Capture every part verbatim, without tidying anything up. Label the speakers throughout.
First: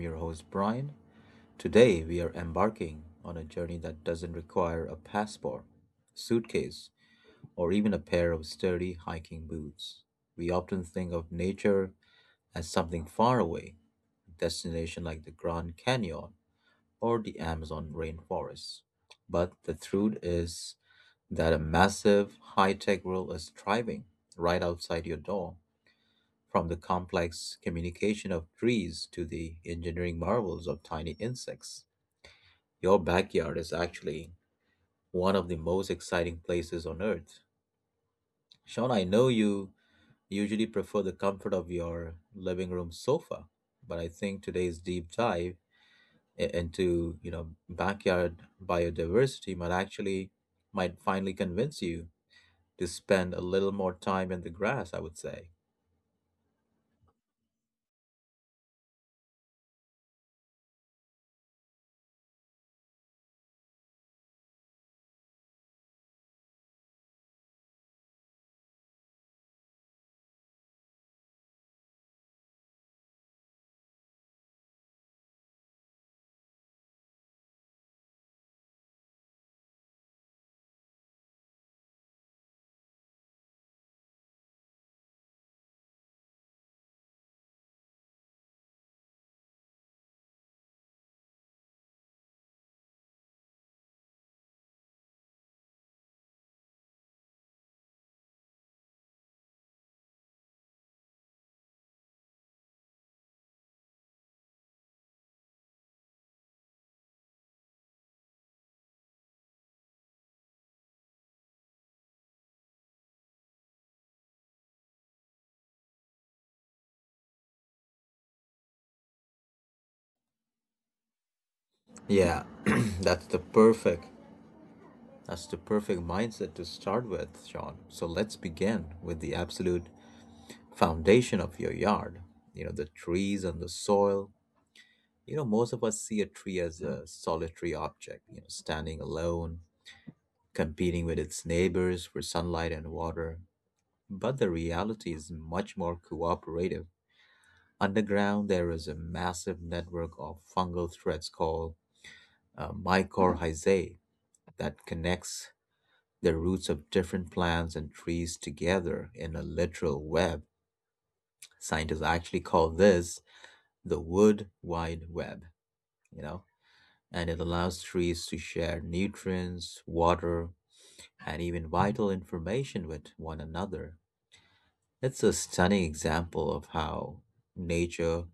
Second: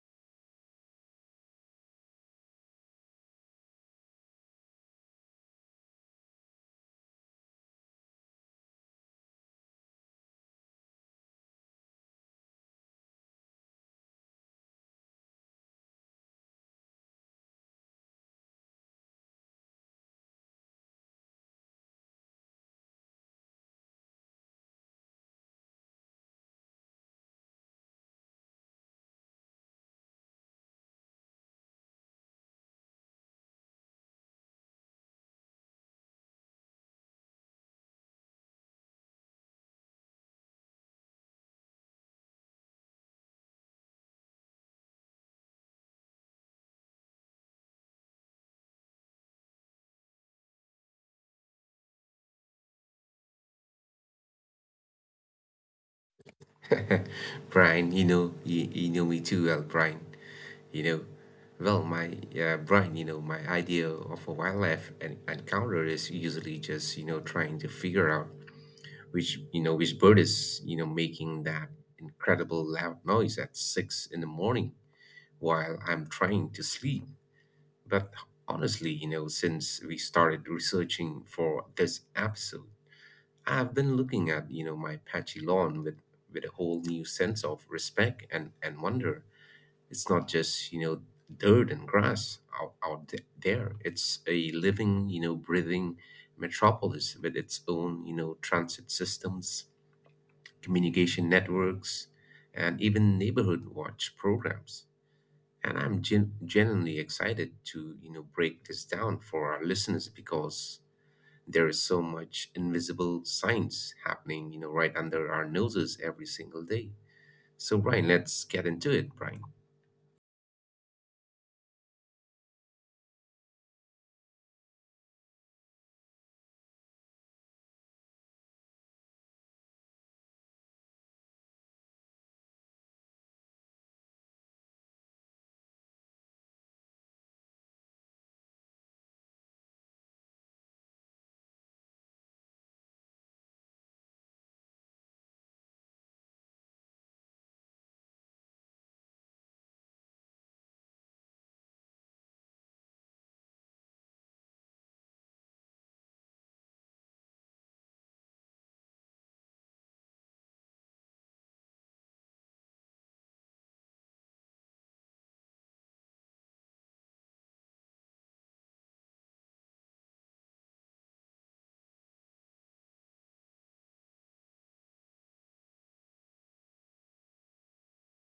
Speaker 1: your host, Brian. Today, we are embarking on a journey that doesn't require a passport, suitcase, or even a pair of sturdy hiking boots. We often think of nature as something far away, a destination like the Grand Canyon or the Amazon rainforest. But the truth is that a massive high tech world is thriving right outside your door from the complex communication of trees to the engineering marvels of tiny insects. Your backyard is actually one of the most exciting places on earth. Sean, I know you usually prefer the comfort of your living room sofa, but I think today's deep dive i- into, you know, backyard biodiversity might actually might finally convince you to spend a little more time in the grass, I would say.
Speaker 2: Brian, you know, you, you know me too well, Brian. You know, well, my uh, Brian, you know, my idea of a wildlife en- encounter is usually just you know trying to figure out which you know which bird is you know making that incredible loud noise at six in the morning while I'm trying to sleep. But honestly, you know, since we started researching for this episode, I've been looking at, you know, my patchy lawn with with a whole new sense of respect and and wonder. It's not just, you know, dirt and grass out, out th- there. It's a living, you know, breathing metropolis with its own, you know, transit systems, communication networks, and even neighborhood watch programs. And I'm gen- genuinely excited to, you know, break this down for our listeners because there is so much invisible science happening, you know, right under our noses every single day. So, Brian, let's get into it, Brian.
Speaker 1: Yeah, that's the perfect that's the perfect mindset to start with, Sean. So let's begin with the absolute foundation of your yard. You know, the trees and the soil. You know, most of us see a tree as a solitary object, you know, standing alone, competing with its neighbors for sunlight and water. But the reality is much more cooperative. Underground, there is a massive network of fungal threads called uh, mycorrhizae that connects the roots of different plants and trees together in a literal web. Scientists actually call this the wood wide web, you know, and it allows trees to share nutrients, water, and even vital information with one another. It's a stunning example of how nature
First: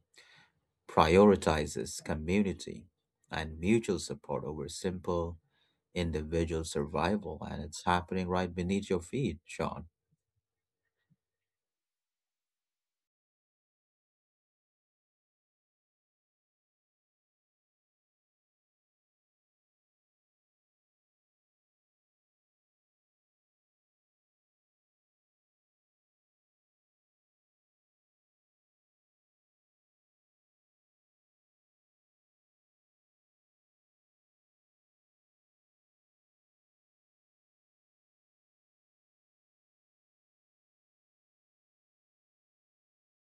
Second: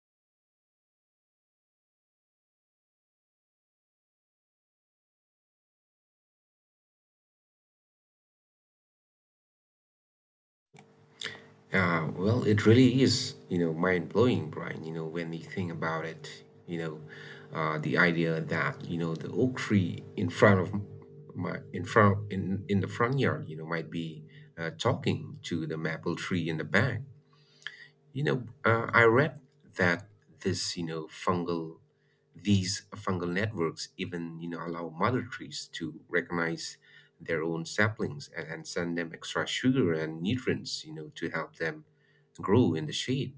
Speaker 1: prioritizes community and mutual support over simple individual survival. And it's happening right beneath your feet, Sean.
Speaker 2: Uh, well, it really is, you know, mind blowing, Brian, you know, when you think about it, you know, uh, the idea that, you know, the oak tree in front of my, in front, in, in the front yard, you know, might be uh, talking to the maple tree in the back. You know, uh, I read that this, you know, fungal, these fungal networks even, you know, allow mother trees to recognize their own saplings and, and send them extra sugar and nutrients, you know, to help them grow in the shade.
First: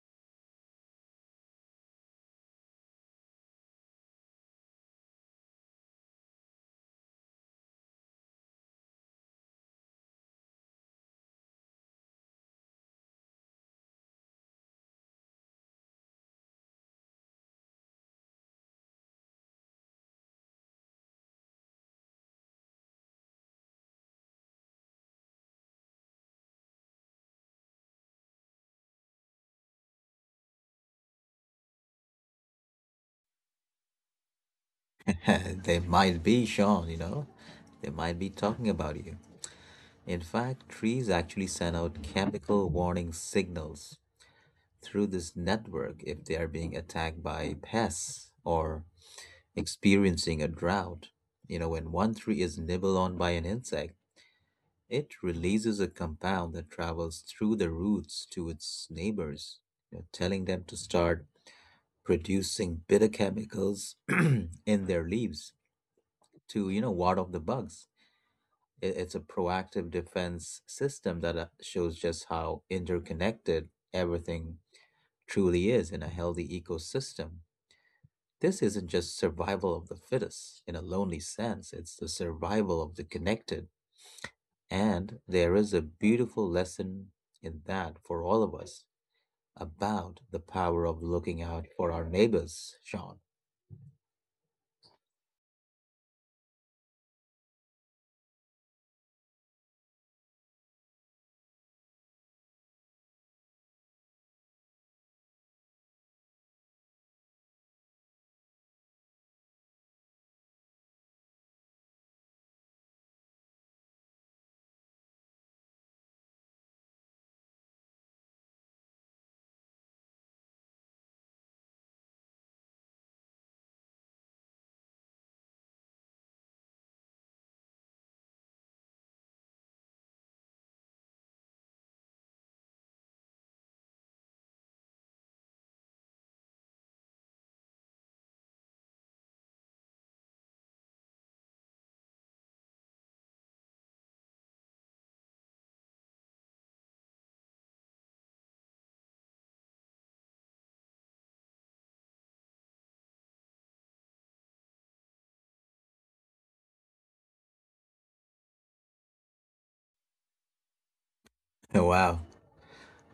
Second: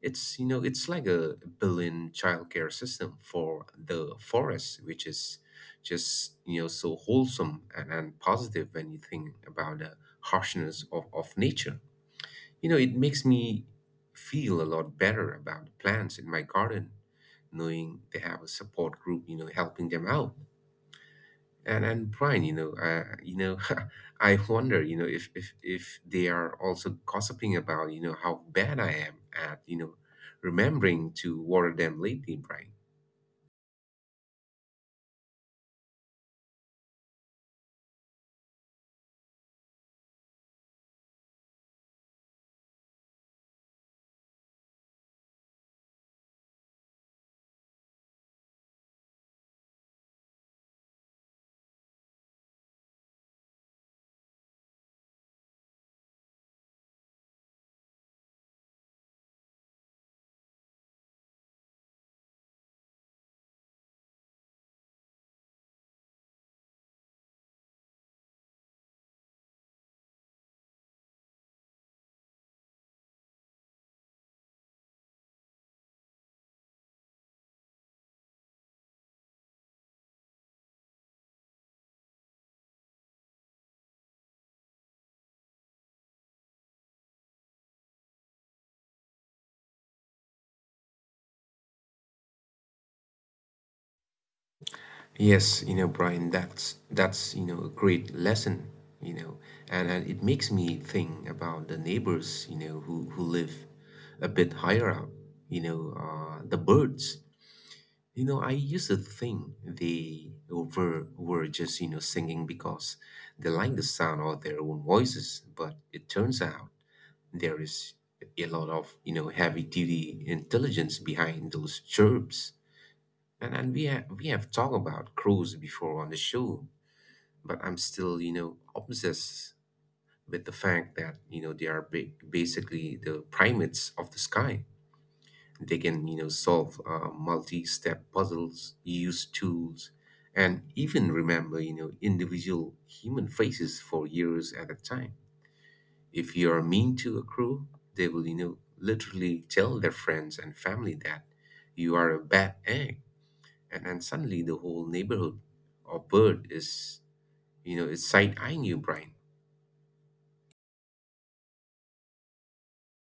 Speaker 2: It's, you know, it's like a billion childcare system for the forest, which is just, you know, so wholesome and, and positive when you think about the harshness of, of nature. You know, it makes me feel a lot better about the plants in my garden, knowing they have a support group, you know, helping them out. And and Brian, you know, uh, you know, I wonder, you know, if if if they are also gossiping about, you know, how bad I am at, you know, remembering to water them lately, Brian.
Speaker 1: They might be, Sean, you know, they might be talking about you. In fact, trees actually send out chemical warning signals through this network if they are being attacked by pests or experiencing a drought. You know, when one tree is nibbled on by an insect, it releases a compound that travels through the roots to its neighbors, you know, telling them to start producing bitter chemicals in their leaves to, you know, ward off the bugs. I- It's a proactive defense system that uh, shows just how interconnected everything truly is in a healthy ecosystem. This isn't just survival of the fittest in a lonely sense, it's the survival of the connected. And there is a beautiful lesson in that for all of us about the power of looking out for our neighbors, Sean.
Speaker 2: Yes, you know, Brian, that's that's you know a great lesson, you know, and, and it makes me think about the neighbors, you know, who who live a bit higher up, you know, uh, the birds. You know, I used to think they were, were just, you know, singing because they like the sound of their own voices, but it turns out there is a lot of, you know, heavy duty intelligence behind those chirps. And, and we, have, we have talked about crows before on the show, but I'm still, you know, obsessed with the fact that, you know, they are ba- basically the primates of the sky. They can, you know, solve uh, multi-step puzzles, use tools, and even remember, you know, individual human faces for years at a time. If you are mean to a crew, they will, you know, literally tell their friends and family that you are a bad egg, and then suddenly the whole neighborhood or bird is, you know, is side eyeing you, Brian.
Speaker 1: Wow,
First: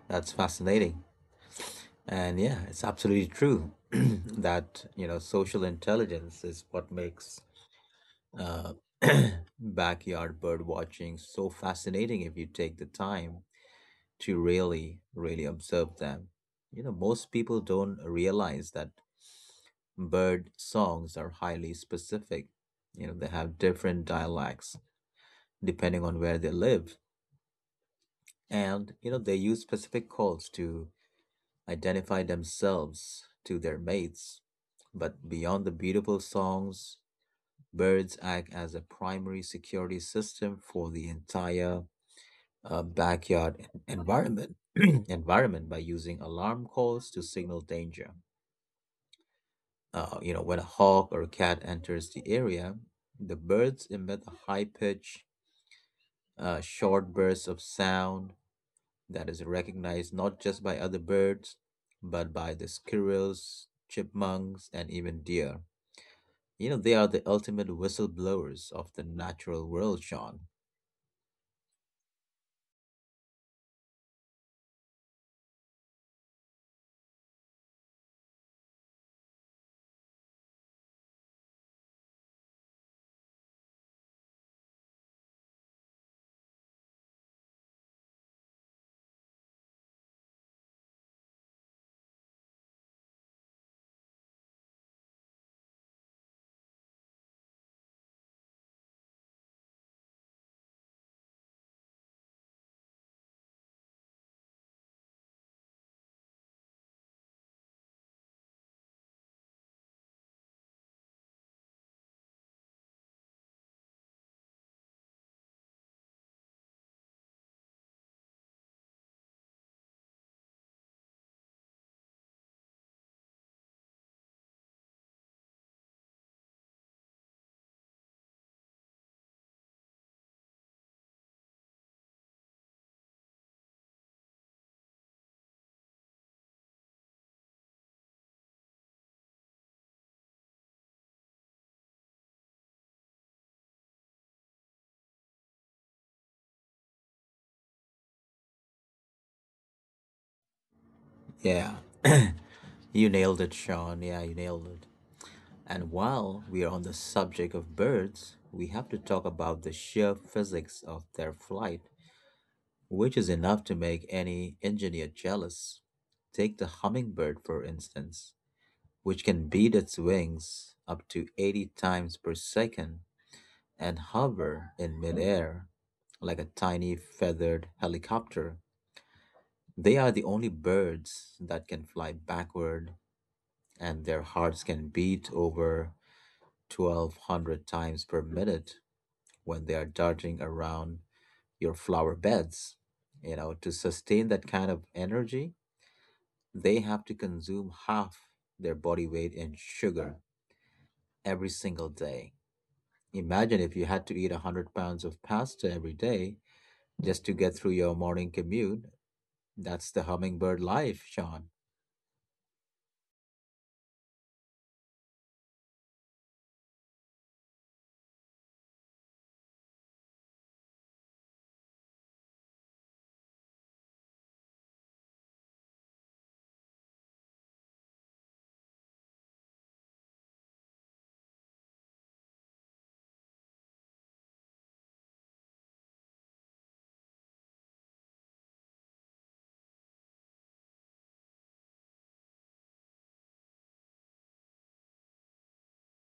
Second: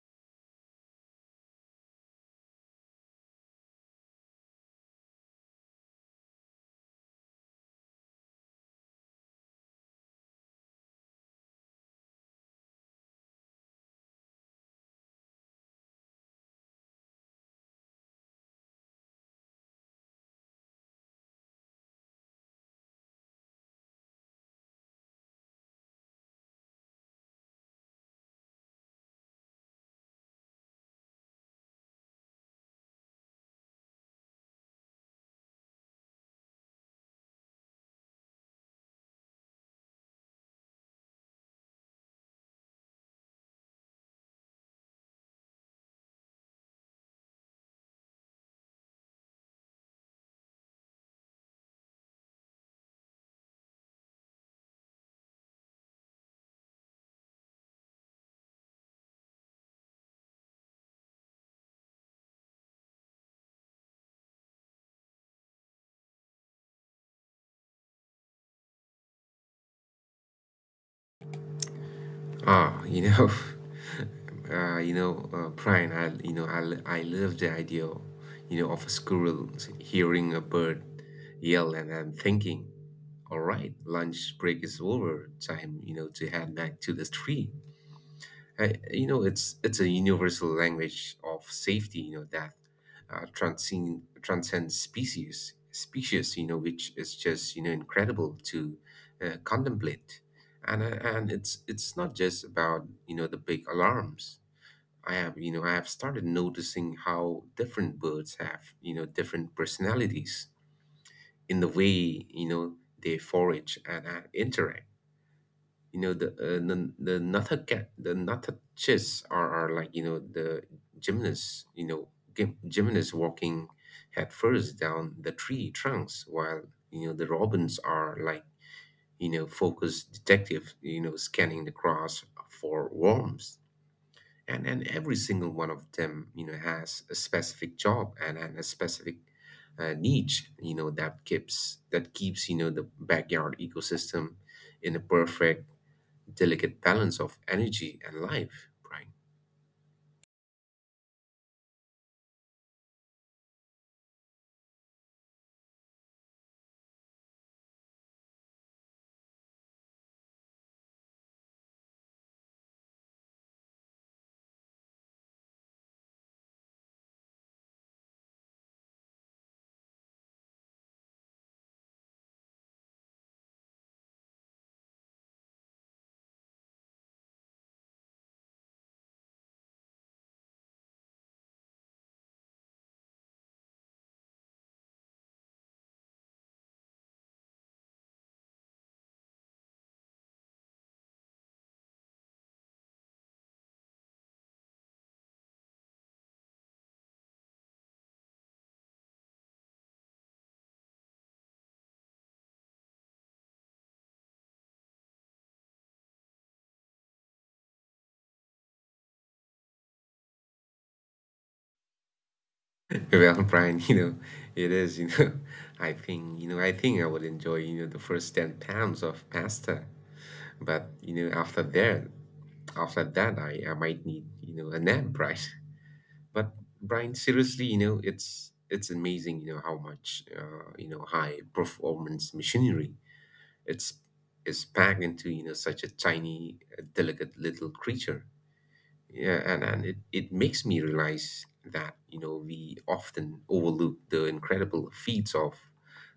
Speaker 1: that's fascinating. And yeah, it's absolutely true that, you know, social intelligence is what makes uh, backyard bird watching so fascinating if you take the time to really, really observe them. You know, most people don't realize that bird songs are highly specific. You know, they have different dialects depending on where they live. And, you know, they use specific calls to identify themselves to their mates. But beyond the beautiful songs, birds act as a primary security system for the entire uh, backyard en- environment environment by using alarm calls to signal danger. Uh, you know, when a hawk or a cat enters the area, the birds emit a high pitch, uh, short burst of sound that is recognized not just by other birds, but by the squirrels, chipmunks, and even deer. You know, they are the ultimate whistleblowers of the natural world, Sean.
Speaker 2: Ah, you know, uh, you know, uh, Brian, I, you know, I, I love the idea, you know, of a squirrel hearing a bird yell, and I'm thinking, all right, lunch break is over, time, you know, to head back to the tree. I, you know, it's it's a universal language of safety. You know that uh, transcend transcends species species. You know, which is just you know incredible to uh, contemplate, and uh, and it's it's not just about you know the big alarms. I have you know I have started noticing how different birds have you know different personalities in the way you know they forage and uh, interact. You know the uh, the the Nata cat the natachis are are like you know the gymnasts, you know gym, gymnasts walking head first down the tree trunks while you know the robins are like you know focused detective you know scanning the grass for worms and and every single one of them you know has a specific job and, and a specific uh, niche you know that keeps that keeps you know the backyard ecosystem in a perfect delicate balance of energy and life, Brian.
Speaker 1: Yeah. you nailed it, Sean. Yeah, you nailed it. And while we are on the subject of birds, we have to talk about the sheer physics of their flight, which is enough to make any engineer jealous. Take the hummingbird, for instance, which can beat its wings up to eighty times per second and hover in midair like a tiny feathered helicopter. They are the only birds that can fly backward, and their hearts can beat over twelve hundred times per minute when they are darting around your flower beds. You know, to sustain that kind of energy, they have to consume half their body weight in sugar every single day. Imagine if you had to eat one hundred pounds of pasta every day just to get through your morning commute. That's the hummingbird life, Sean.
Speaker 2: Well, Brian, you know, it is, you know, I think, you know, I think I would enjoy, you know, the first ten pounds of pasta. But, you know, after that, after that, I, I might need, you know, a nap, Brian. But Brian, seriously, you know, it's it's amazing, you know, how much, uh, you know, high performance machinery it's is packed into, you know, such a tiny, uh, delicate little creature. Yeah, and, and it, it makes me realize that, you know, we often overlook the incredible feats of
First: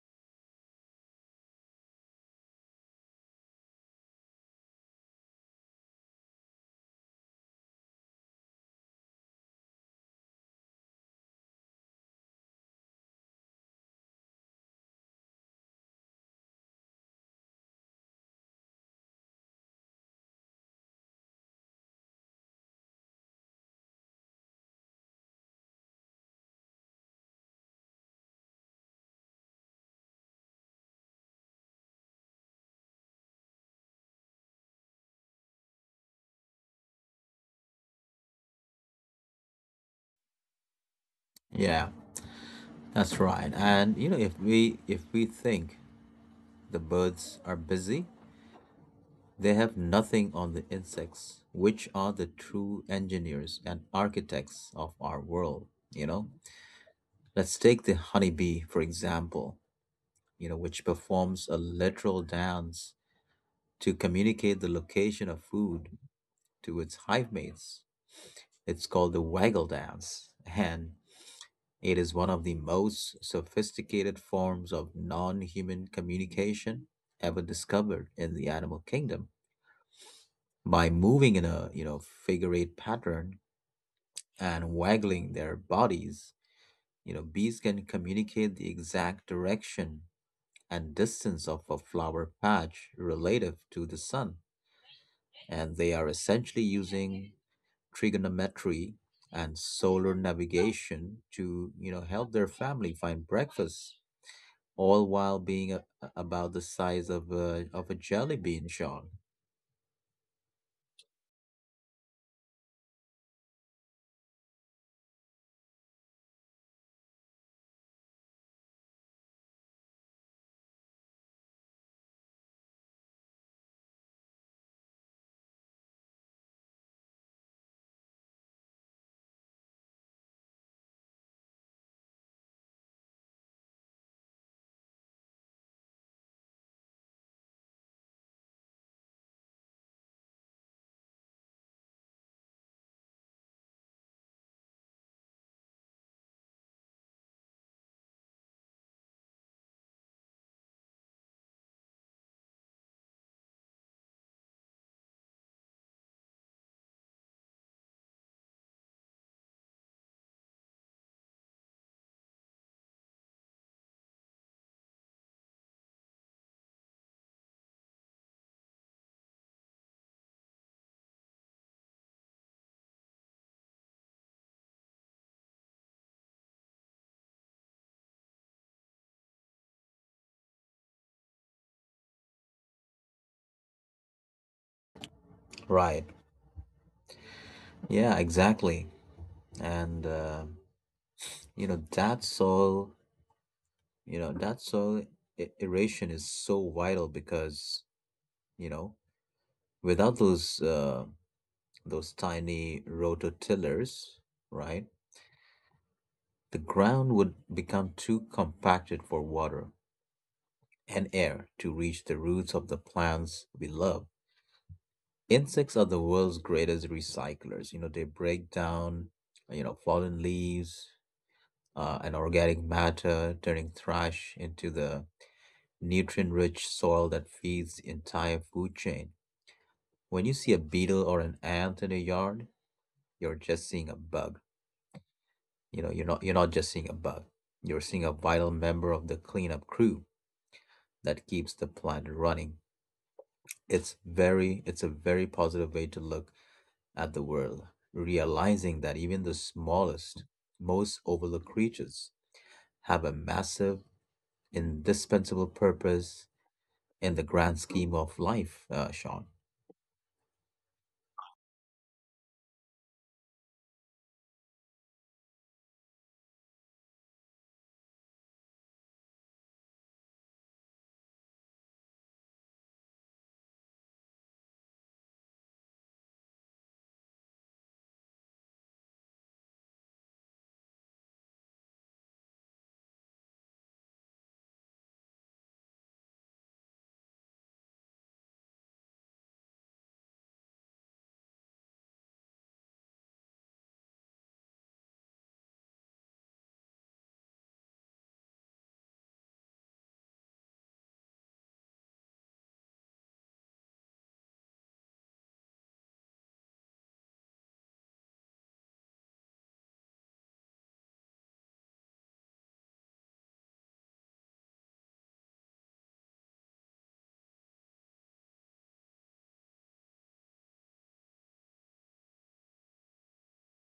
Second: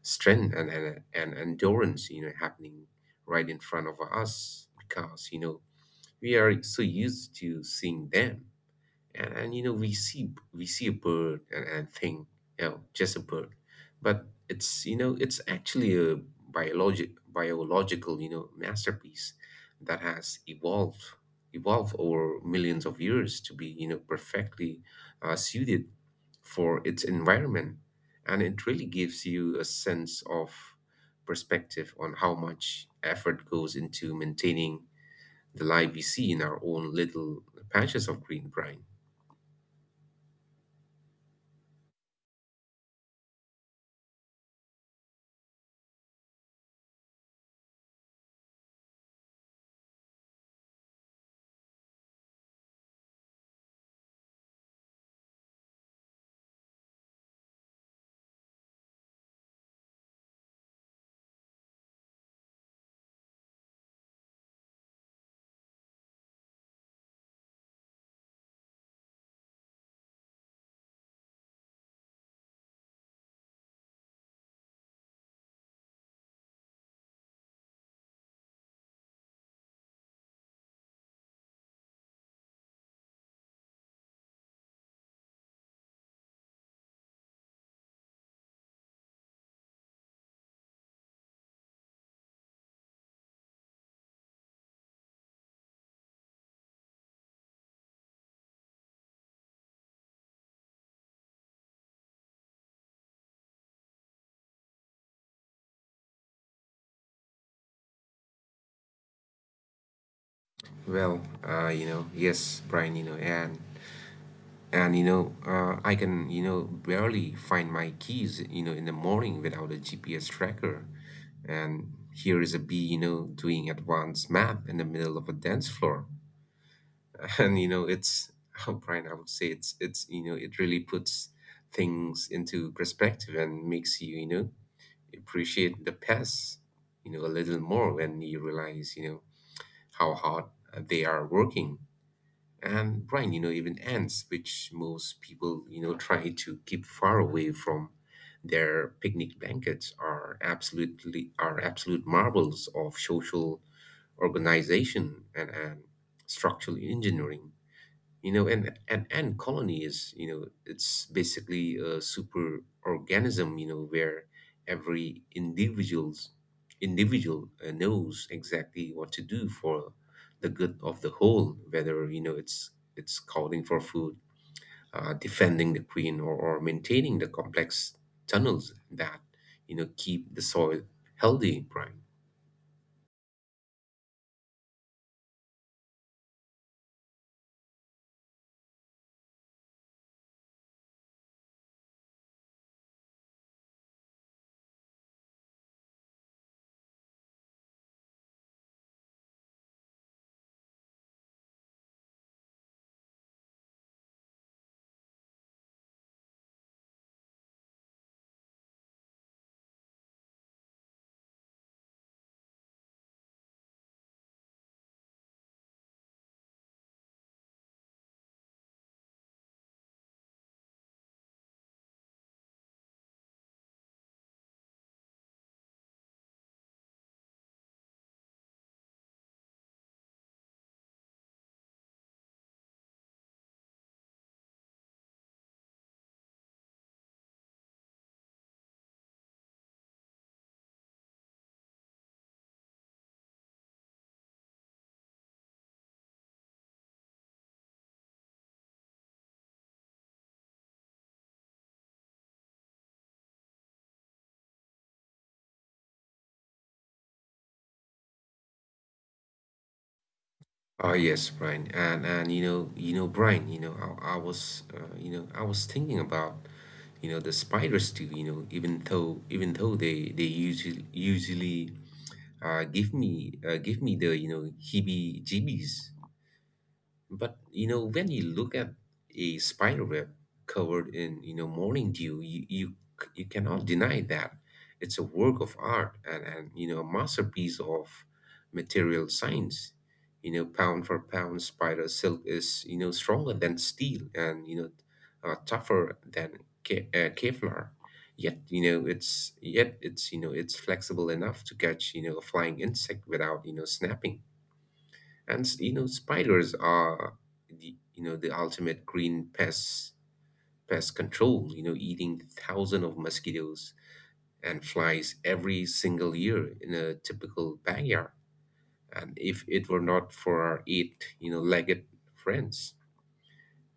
Speaker 2: strength and, and, and endurance, you know, happening right in front of us because, you know, we are so used to seeing them and, and you know we see we see a bird and, and think you know just a bird, but it's you know it's actually a biologic biological you know masterpiece that has evolved evolved over millions of years to be you know perfectly uh, suited for its environment, and it really gives you a sense of perspective on how much effort goes into maintaining the life we see in our own little patches of green, brine.
Speaker 1: Yeah, that's right. And you know, if we if we think the birds are busy, they have nothing on the insects, which are the true engineers and architects of our world, you know? Let's take the honeybee, for example, you know, which performs a literal dance to communicate the location of food to its hive mates. It's called the waggle dance, and it is one of the most sophisticated forms of non human communication ever discovered in the animal kingdom by moving in a you know figure eight pattern and waggling their bodies, you know, bees can communicate the exact direction and distance of a flower patch relative to the sun. And they are essentially using trigonometry and solar navigation to, you know, help their family find breakfast, all while being a, a- about the size of a, of a jelly bean, Sean.
Speaker 2: Well, uh, you know, yes, Brian, you know, and and you know, uh, I can, you know, barely find my keys, you know, in the morning without a G P S tracker. And here is a bee, you know, doing advanced map in the middle of a dance floor. And you know, it's, oh, Brian, I would say it's it's, you know, it really puts things into perspective and makes you, you know, appreciate the past, you know, a little more when you realize, you know how hard uh, they are working. And Brian, you know, even ants, which most people, you know, try to keep far away from their picnic blankets, are absolutely are absolute marvels of social organization and, and structural engineering. You know, and an ant colony is, you know, it's basically a super organism, you know, where every individual's individual uh, knows exactly what to do for the good of the whole, whether, you know, it's it's calling for food, uh, defending the queen, or, or maintaining the complex tunnels that, you know, keep the soil healthy, Brian.
Speaker 1: Right. Yeah, exactly. And, uh, you know, that's all you know, that soil e- aeration is so vital because, you know, without those uh, those tiny rototillers, right, the ground would become too compacted for water and air to reach the roots of the plants we love. Insects are the world's greatest recyclers. You know, they break down, you know, fallen leaves uh, and organic matter, turning trash into the nutrient-rich soil that feeds the entire food chain. When you see a beetle or an ant in a yard, you're just seeing a bug. You know, you're not you're not just seeing a bug. You're seeing a vital member of the cleanup crew that keeps the plant running. It's very it's a very positive way to look at the world, realizing that even the smallest, most overlooked creatures have a massive, indispensable purpose in the grand scheme of life, uh, Sean.
Speaker 2: Oh yes, Brian, and and you know, you know, Brian, you know, I, I was, uh, you know, I was thinking about you know the spiders too, you know even though even though they they usually usually uh give me uh, give me the you know heebie jeebies, but you know, when you look at a spider web covered in you know morning dew, you you, c- you cannot deny that it's a work of art and and you know a masterpiece of material science. You know, pound for pound, spider silk is you know stronger than steel and you know uh, tougher than Ke- uh, Kevlar. Yet you know it's yet it's you know it's flexible enough to catch you know a flying insect without you know snapping, and you know spiders are the you know the ultimate green pest pest control, you know eating thousands of mosquitoes and flies every single year in a typical backyard. And if it were not for our eight, you know legged friends,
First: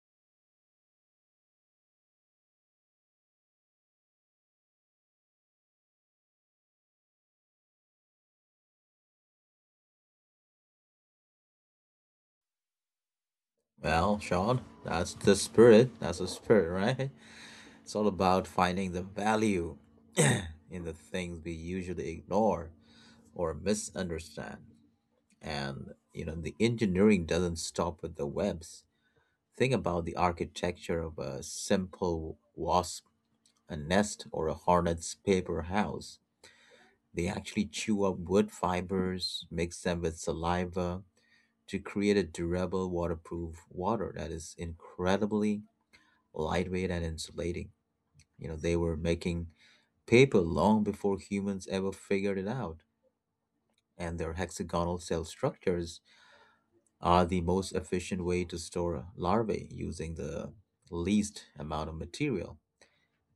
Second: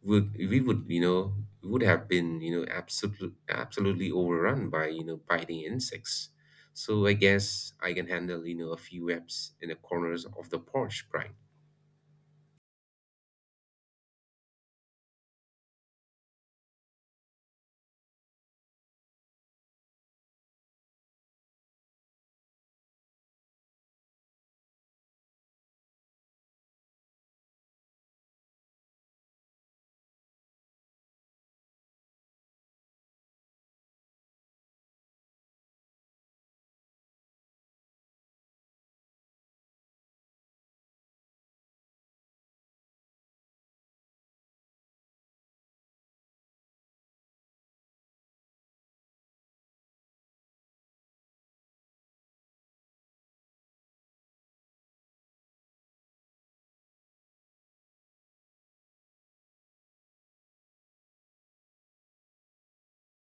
Speaker 2: would we would you know would have been you know absolutely absolutely overrun by you know biting insects. So I guess I can handle you know a few webs in the corners of the porch, right?
Speaker 1: Well, Sean, that's the spirit. That's the spirit, right? It's all about finding the value in the things we usually ignore or misunderstand. And you know, the engineering doesn't stop with the webs. Think about the architecture of a simple wasp, a nest, or a hornet's paper house. They actually chew up wood fibers, mix them with saliva to create a durable, waterproof water that is incredibly lightweight and insulating. You know, they were making paper long before humans ever figured it out, and their hexagonal cell structures are the most efficient way to store larvae using the least amount of material.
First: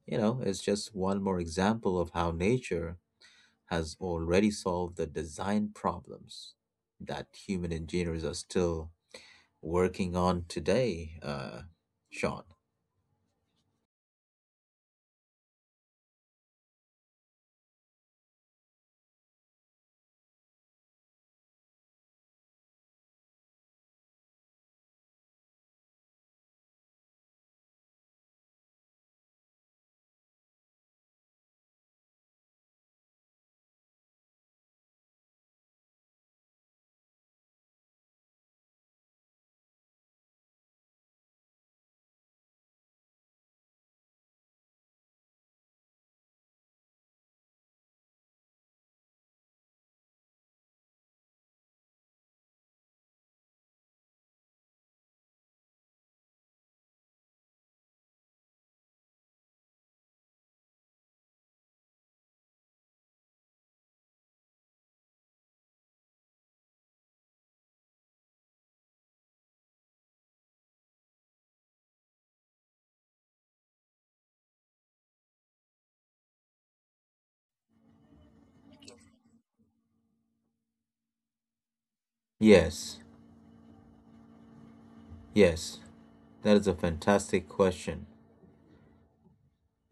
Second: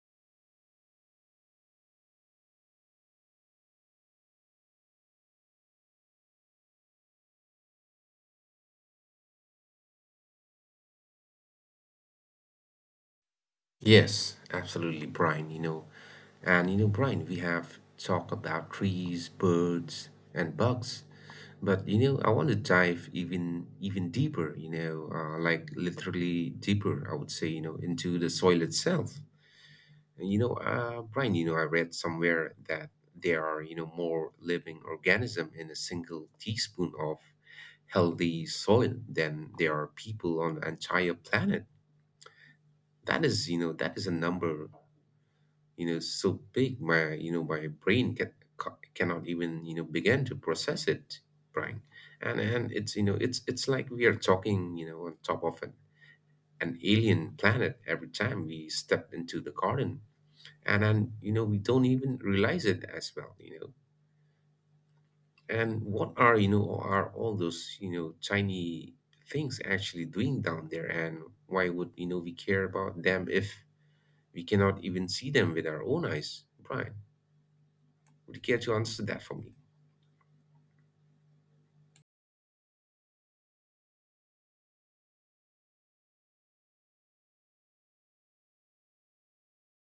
Speaker 1: You know, it's just one more example of how nature has already solved the design problems that human engineers are still working on today, uh, Sean.
Speaker 2: Yes, absolutely, Brian. You know, and you know, Brian, we have talked about trees, birds, and bugs, but you know, I want to dive even even deeper. You know, uh, like literally deeper. I would say, you know, into the soil itself. And you know, uh, Brian, you know, I read somewhere that there are you know more living organism in a single teaspoon of healthy soil than there are people on the entire planet. That is, you know, that is a number you know so big my you know my brain can, ca- cannot even you know begin to process it, Brian. and and it's you know it's it's like we are talking you know on top of an, an alien planet every time we step into the garden. And then you know we don't even realize it as well, you know and what are you know are all those you know tiny things actually doing down there? And why would you know we care about them if we cannot even see them with our own eyes, Brian? Would you care to answer that for me?
Speaker 1: Yes, yes, that is a fantastic question.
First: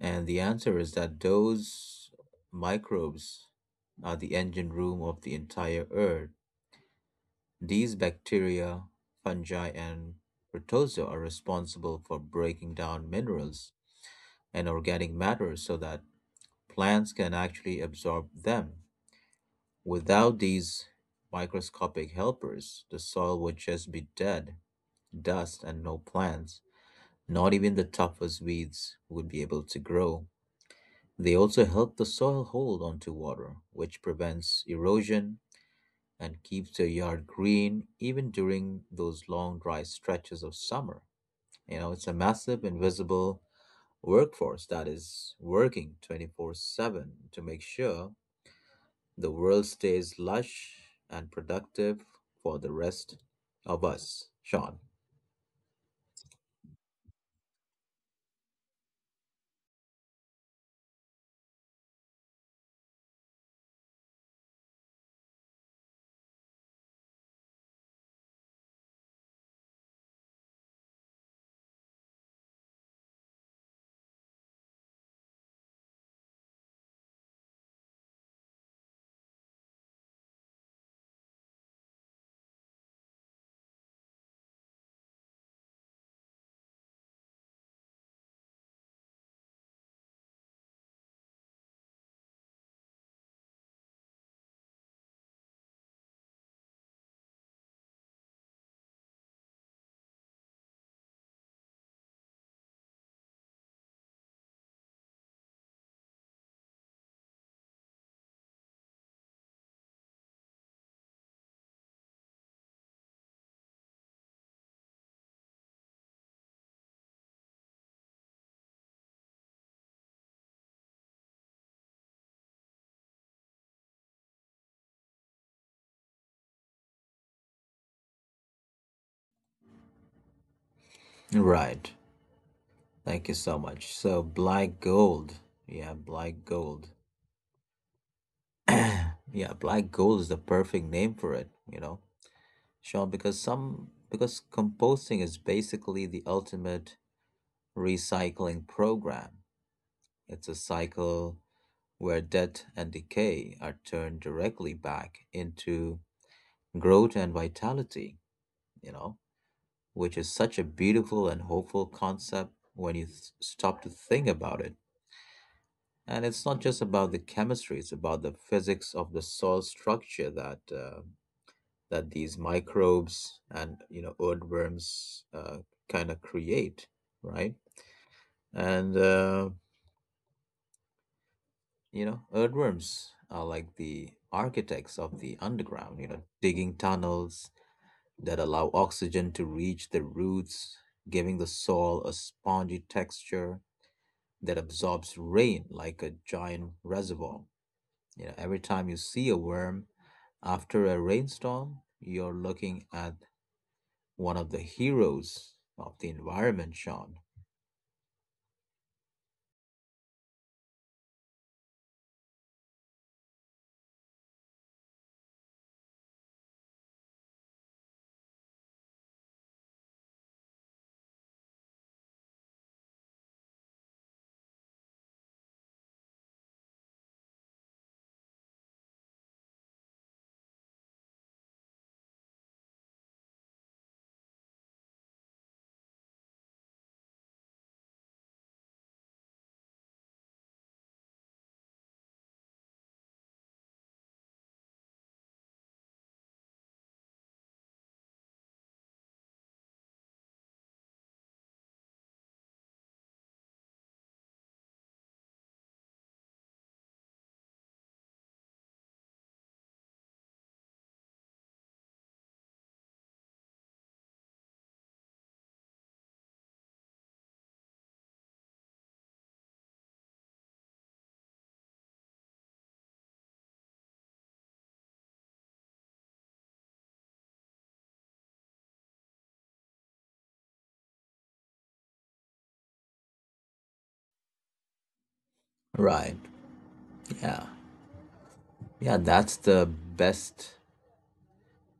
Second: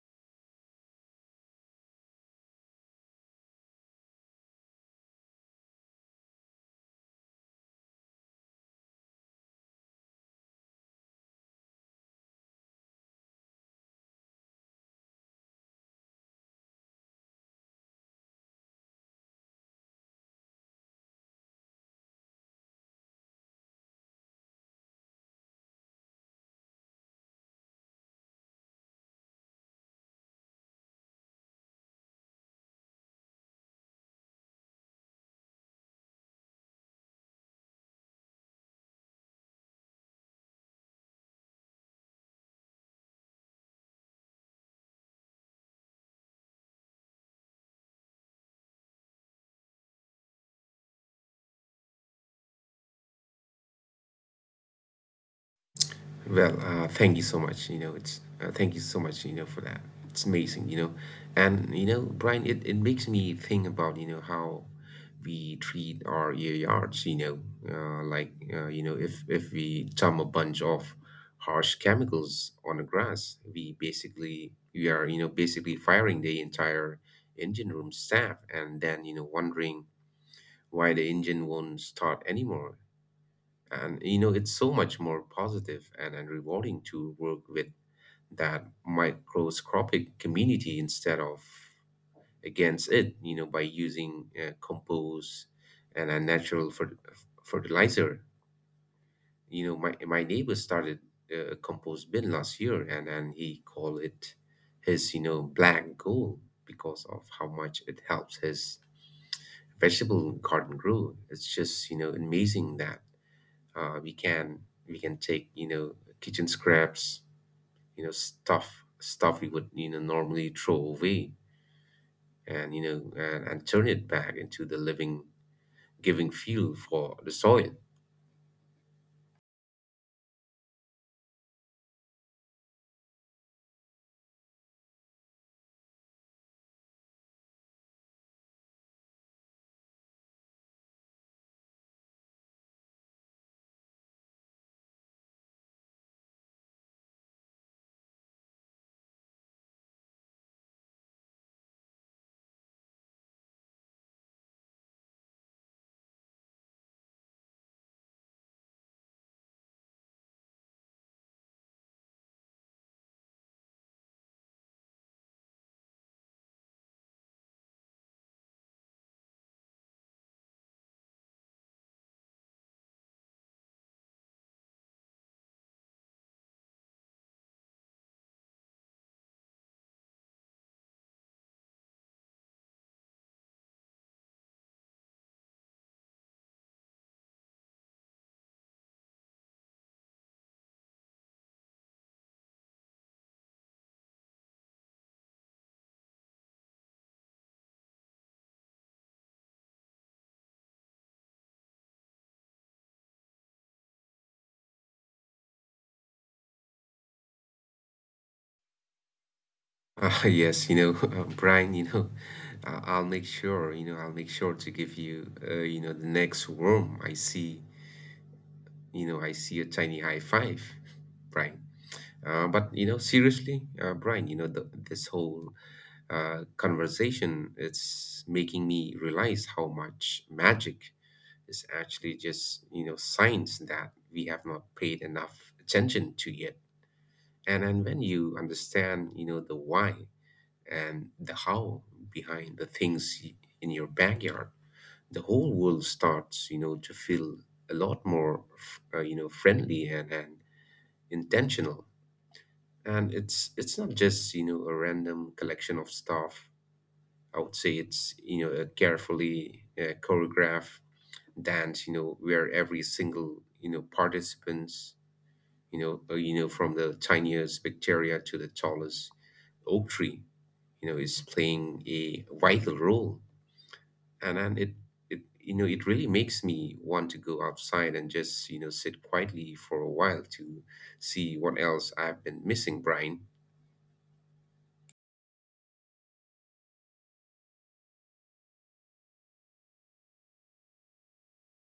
Speaker 1: And the answer is that those microbes are the engine room of the entire earth. These bacteria, fungi, and protozoa are responsible for breaking down minerals and organic matter so that plants can actually absorb them. Without these microscopic helpers, the soil would just be dead, dust, and no plants. Not even the toughest weeds would be able to grow. They also help the soil hold onto water, which prevents erosion and keeps your yard green even during those long dry stretches of summer. You know, it's a massive invisible workforce that is working twenty-four seven to make sure the world stays lush and productive for the rest of us, Sean.
Speaker 2: Well, uh, thank you so much. You know, it's uh, thank you so much. You know, for that. It's amazing. You know, and you know, Brian, it, it makes me think about you know how we treat our ear yards. You know, uh, like uh, you know, if if we dump a bunch of harsh chemicals on the grass, we basically we are you know basically firing the entire engine room staff, and then you know wondering why the engine won't start anymore. And you know, it's so much more positive and, and rewarding to work with that microscopic community instead of against it, you know, by using uh, compost and a natural fer- fertilizer. You know, my, my neighbor started uh, a compost bin last year and, and he called it his, you know, black gold because of how much it helps his vegetable garden grow. It's just, you know, amazing that uh, we can we can take you know kitchen scraps you know stuff stuff we would you know normally throw away and you know and, and turn it back into the living giving fuel for the soil
Speaker 1: Right. Thank you so much. So black gold. Yeah, black gold. Yeah, black gold is the perfect name for it, you know. Sean, because some because composting is basically the ultimate recycling program. It's a cycle where death and decay are turned directly back into growth and vitality, you know, which is such a beautiful and hopeful concept when you th- stop to think about it. And it's not just about the chemistry, it's about the physics of the soil structure that uh, that these microbes and you know earthworms uh, kind of create, right? And uh, you know earthworms are like the architects of the underground, you know, digging tunnels that allow oxygen to reach the roots, giving the soil a spongy texture that absorbs rain like a giant reservoir. You know, every time you see a worm after a rainstorm, you're looking at one of the heroes of the environment, Sean.
Speaker 2: uh, Yes, you know uh, Brian, you know I- I'll make sure you know I'll make sure to give you uh, you know the next worm I see. you know I see a tiny high five. Brian, uh, but you know seriously, uh, Brian, you know the, this whole uh, conversation, it's making me realize how much magic is actually just, you know, signs that we have not paid enough attention to yet. And and when you understand, you know, the why and the how behind the things y- in your backyard, the whole world starts, you know, to feel a lot more, f- uh, you know, friendly and, and intentional. And it's it's not just, you know, a random collection of stuff. I would say it's you know a carefully uh, choreographed dance, you know, where every single you know participants, you know, uh, you know from the tiniest bacteria to the tallest oak tree, you know, is playing a vital role, and and it it you know it really makes me want to go outside and just you know sit quietly for a while to see what else I've been missing, Brian.
Speaker 1: Right. Yeah. Yeah, that's the best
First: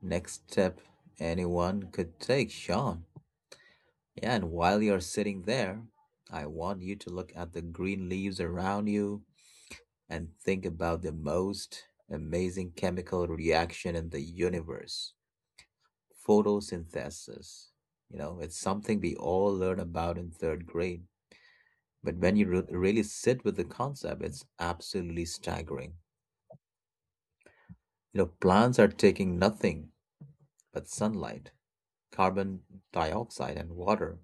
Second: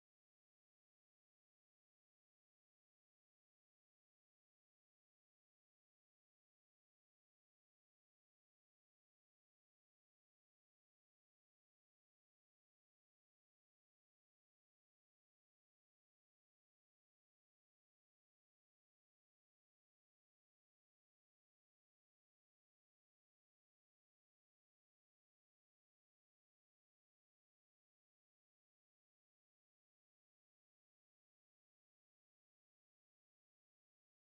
Speaker 1: next step anyone could take, Sean. Yeah, and while you're sitting there, I want you to look at the green leaves around you and think about the most amazing chemical reaction in the universe. Photosynthesis. You know, it's something we all learn about in third grade. But when you re- really sit with the concept, it's absolutely staggering. You know, plants are taking nothing but sunlight, carbon dioxide, and water,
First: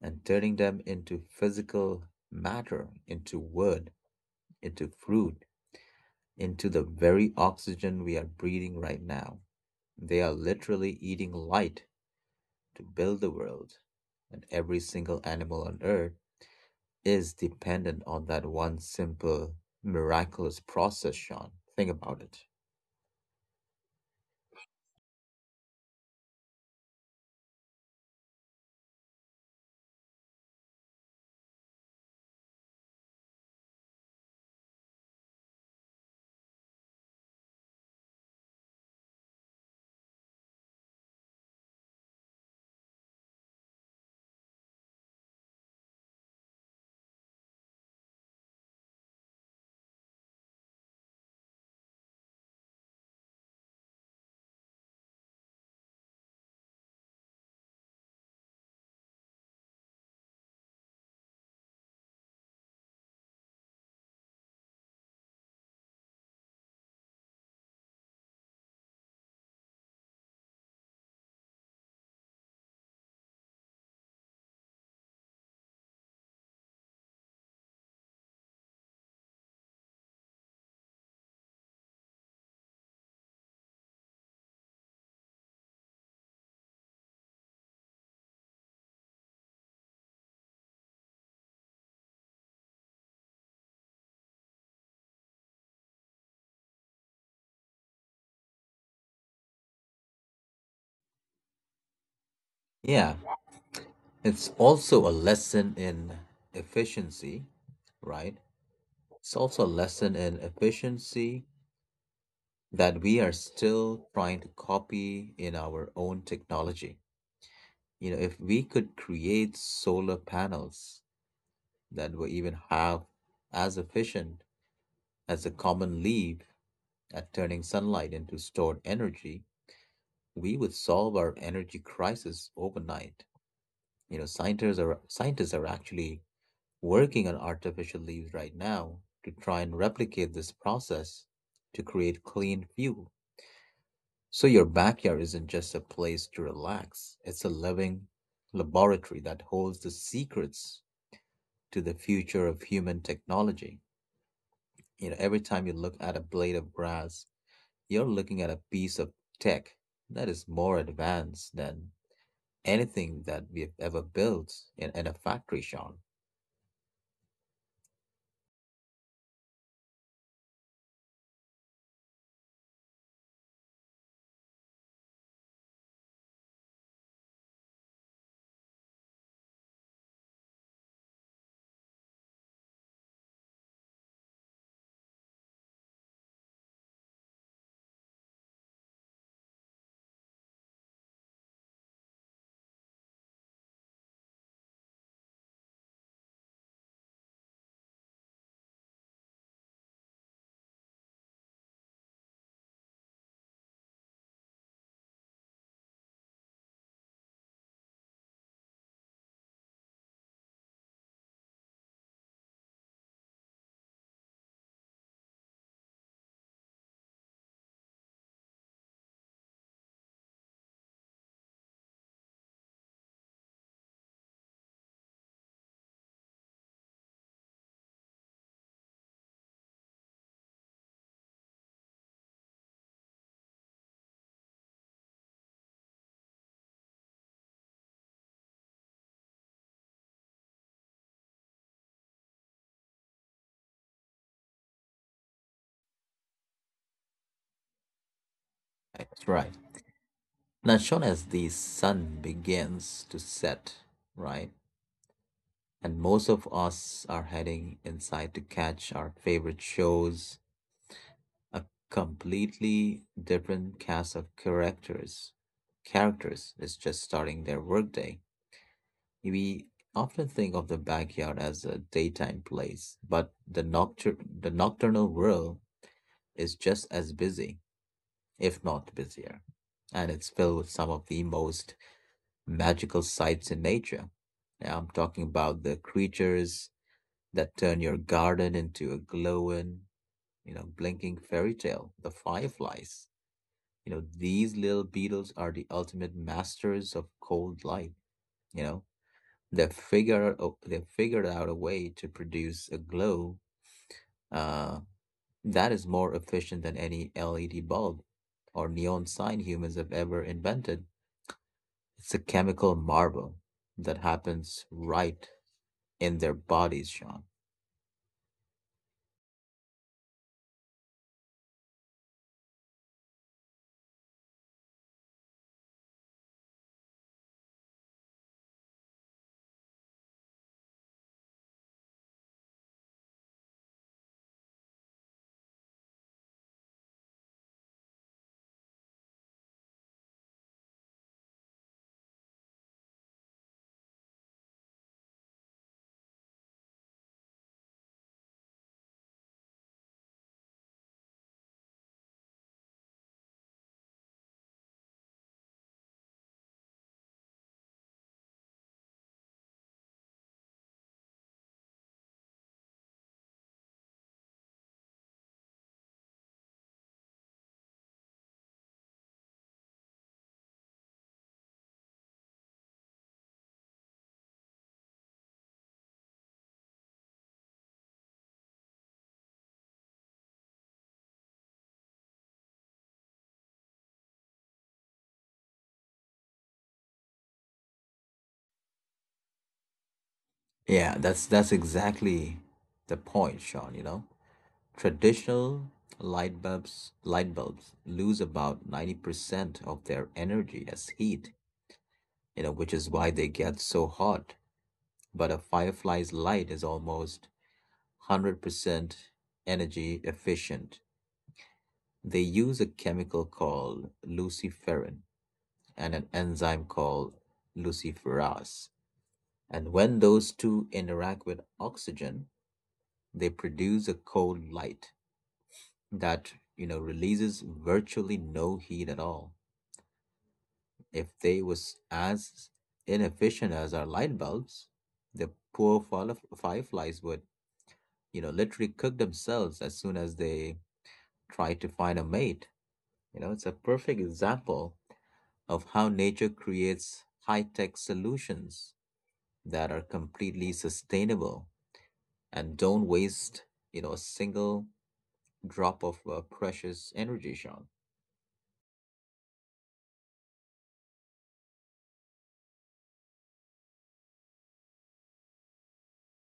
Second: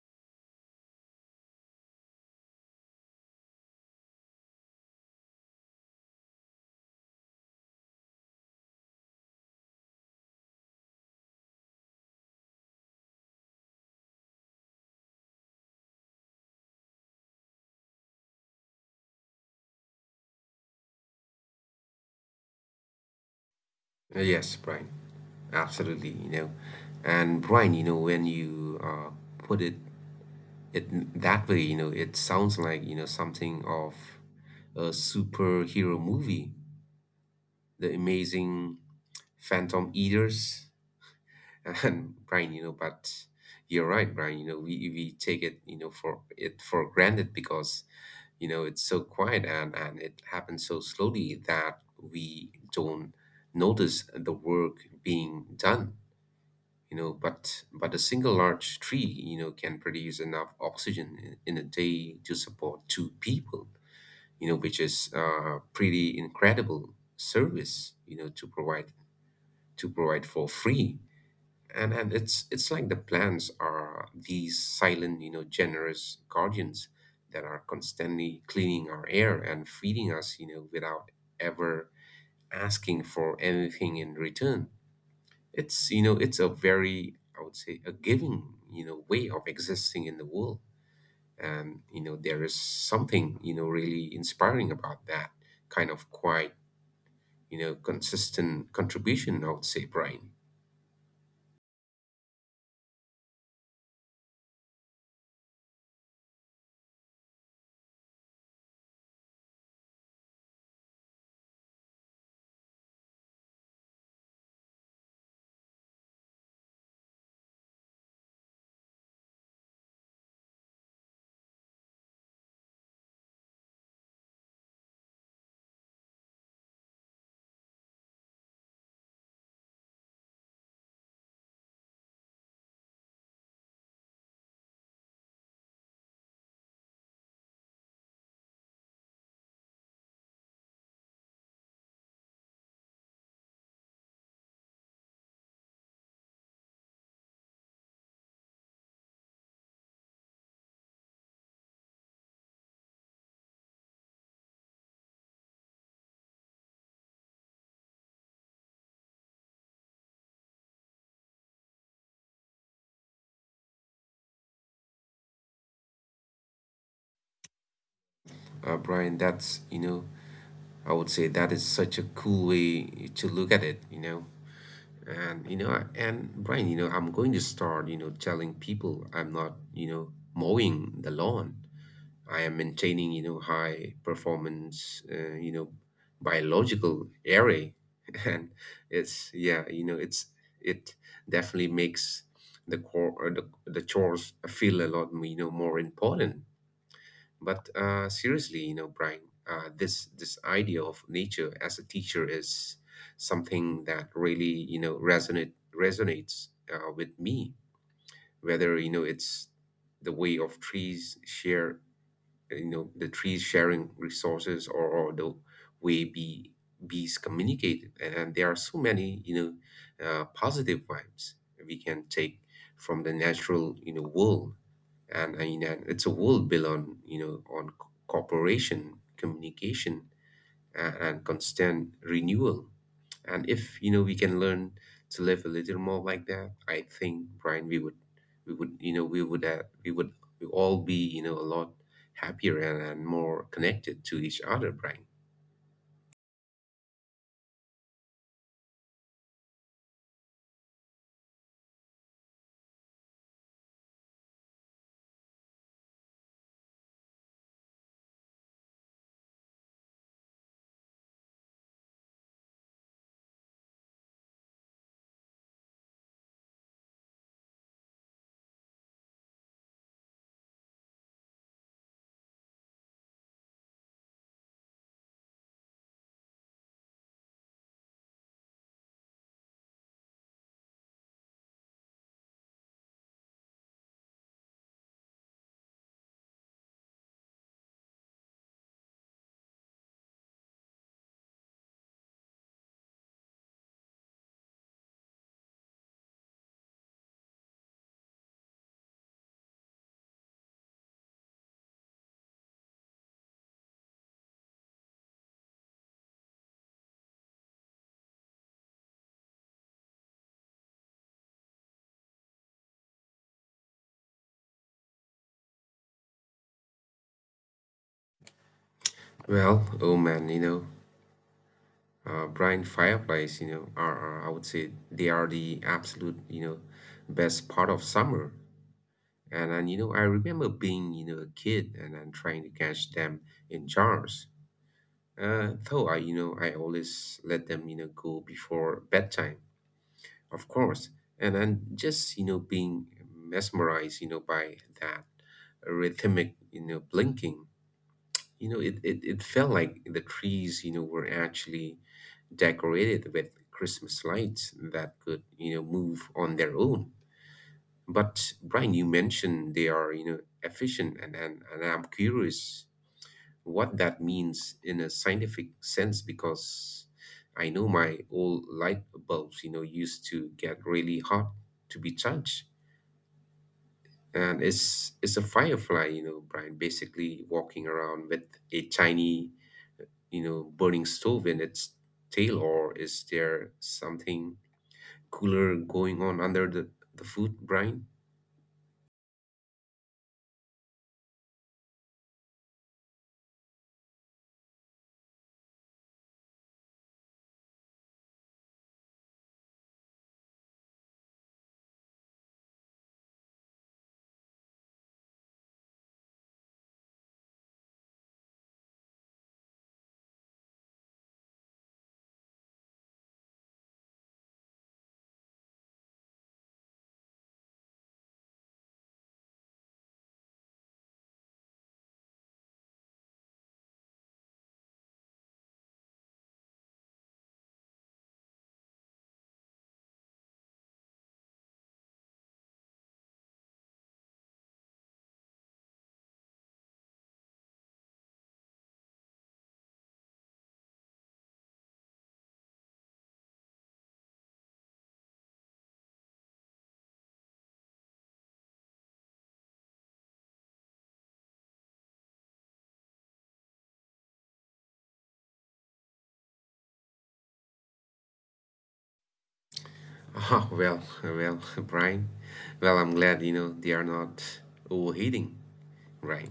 Speaker 1: and turning them into physical matter, into wood, into fruit, into the very oxygen we are breathing right now. They are literally eating light to build the world and every single animal on earth is dependent on that one simple, miraculous process, Sean. Think about it.
Speaker 2: Uh, Yes, Brian. Absolutely, you know. And Brian, you know, when you uh, put it it that way, you know, it sounds like, you know, something of a superhero movie, The Amazing Phantom Eaters. And Brian, you know, but you're right, Brian, you know, we we take it, you know, for it for granted because, you know, it's so quiet and and it happens so slowly that we don't notice the work being done. you know but but a single large tree you know can produce enough oxygen in, in a day to support two people, you know which is uh, pretty incredible service, you know to provide to provide for free. And and it's it's like the plants are these silent, you know generous guardians that are constantly cleaning our air and feeding us, you know without ever asking for anything in return. It's you know it's a very, I would say, a giving, you know way of existing in the world, and you know there is something, you know really inspiring about that kind of quite, you know consistent contribution. I would say, Brian.
Speaker 1: Yeah, it's also a lesson in efficiency, right? It's also a lesson in efficiency that we are still trying to copy in our own technology. You know, if we could create solar panels that were even half as efficient as a common leaf at turning sunlight into stored energy, we would solve our energy crisis overnight. You know, scientists are scientists are actually working on artificial leaves right now to try and replicate this process to create clean fuel. So your backyard isn't just a place to relax; it's a living laboratory that holds the secrets to the future of human technology. You know, every time you look at a blade of grass, you're looking at a piece of tech that is more advanced than anything that we've ever built in, in a factory, Sean.
Speaker 2: Uh, Brian, that's you know I would say that is such a cool way to look at it. You know, and you know I- and Brian, you know I'm going to start you know telling people I'm not you know mowing the lawn. I am maintaining, you know, high performance, uh, you know, biological array, and it's yeah, you know, it's it definitely makes the core or the the chores feel a lot, you know, more important. But uh, seriously, you know, Brian, uh, this this idea of nature as a teacher is something that really, you know, resonate resonates uh, with me. Whether you know it's the way of trees share you know the trees sharing resources or, or the way bee, bees communicate and, there are so many you know uh, positive vibes we can take from the natural you know world and, I mean, and you know, it's a world built on you know on co- cooperation communication and, and constant renewal. And if you know we can learn to live a little more like that, I think Brian, we would, we would, you know, we would, uh, we would, we all be, you know, a lot happier and, and more connected to each other, Brian.
Speaker 1: Right? That's right. Now, Sean, as the sun begins to set, right, and most of us are heading inside to catch our favorite shows, a completely different cast of characters. Characters is just starting their workday. We often think of the backyard as a daytime place, but the noctur- the nocturnal world is just as busy if not busier. And it's filled with some of the most magical sights in nature. Now, I'm talking about the creatures that turn your garden into a glowing, you know, blinking fairy tale, the fireflies. You know, these little beetles are the ultimate masters of cold light, you know. They have figured they have figured out a way to produce a glow uh, that is more efficient than any L E D bulb or neon sign humans have ever invented. It's a chemical marvel that happens right in their bodies, Sean.
Speaker 2: Well, oh man, you know, uh, Brian, fireflies, you know, are, are I would say they are the absolute, you know, best part of summer. And and you know, I remember being, you know, a kid and, and trying to catch them in jars. Uh, though I, you know, I always let them, you know, go before bedtime, of course. And I'm just, you know, being mesmerized, you know, by that rhythmic, you know, blinking. You know, it, it, it felt like the trees, you know, were actually decorated with Christmas lights that could, you know, move on their own. But Brian, you mentioned they are, you know, efficient and, and, and I'm curious what that means in a scientific sense because I know my old light bulbs, you know, used to get really hot to be charged. And it's it's a firefly, you know, Brian, basically walking around with a tiny, you know, burning stove in its tail, or is there something cooler going on under the, the food, Brian?
Speaker 1: Yeah, that's that's exactly the point, Sean, you know. Traditional light bulbs light bulbs lose about ninety percent of their energy as heat, you know, which is why they get so hot. But a firefly's light is almost one hundred percent energy efficient. They use a chemical called luciferin and an enzyme called luciferase. And when those two interact with oxygen, they produce a cold light that, you know, releases virtually no heat at all. If they was as inefficient as our light bulbs, the poor fire- fireflies would, you know, literally cook themselves as soon as they try to find a mate. You know, it's a perfect example of how nature creates high tech solutions that are completely sustainable and don't waste, you know, a single drop of uh, precious energy, Sean.
Speaker 2: Ah, well, well, Brian. Well, I'm glad, you know, they are not overheating, right?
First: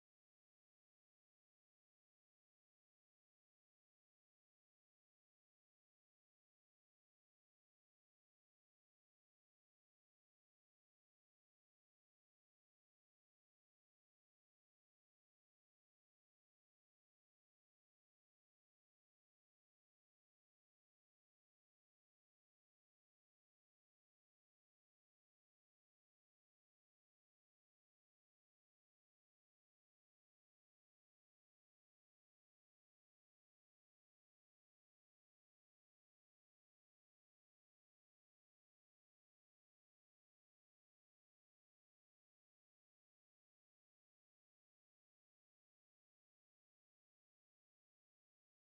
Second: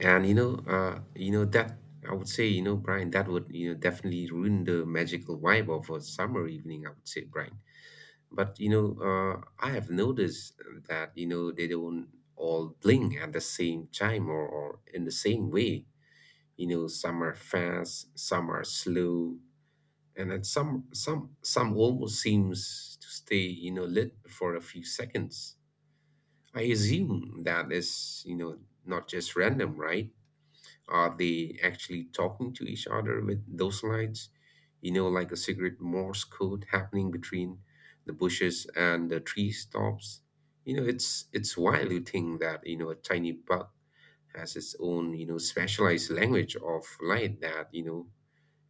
Speaker 2: And you know, uh, you know that I would say, you know, Brian, that would you know definitely ruin the magical vibe of a summer evening. I would say, Brian. But you know, uh, I have noticed that you know they don't all bling at the same time or, or in the same way. You know, some are fast, some are slow, and then some some some almost seems to stay you know lit for a few seconds. I assume that is you know not just random, right? Are they actually talking to each other with those lights? You know, like a secret Morse code happening between the bushes and the tree tops. You know, it's it's wild to think that you know a tiny bug has its own you know specialized language of light that you know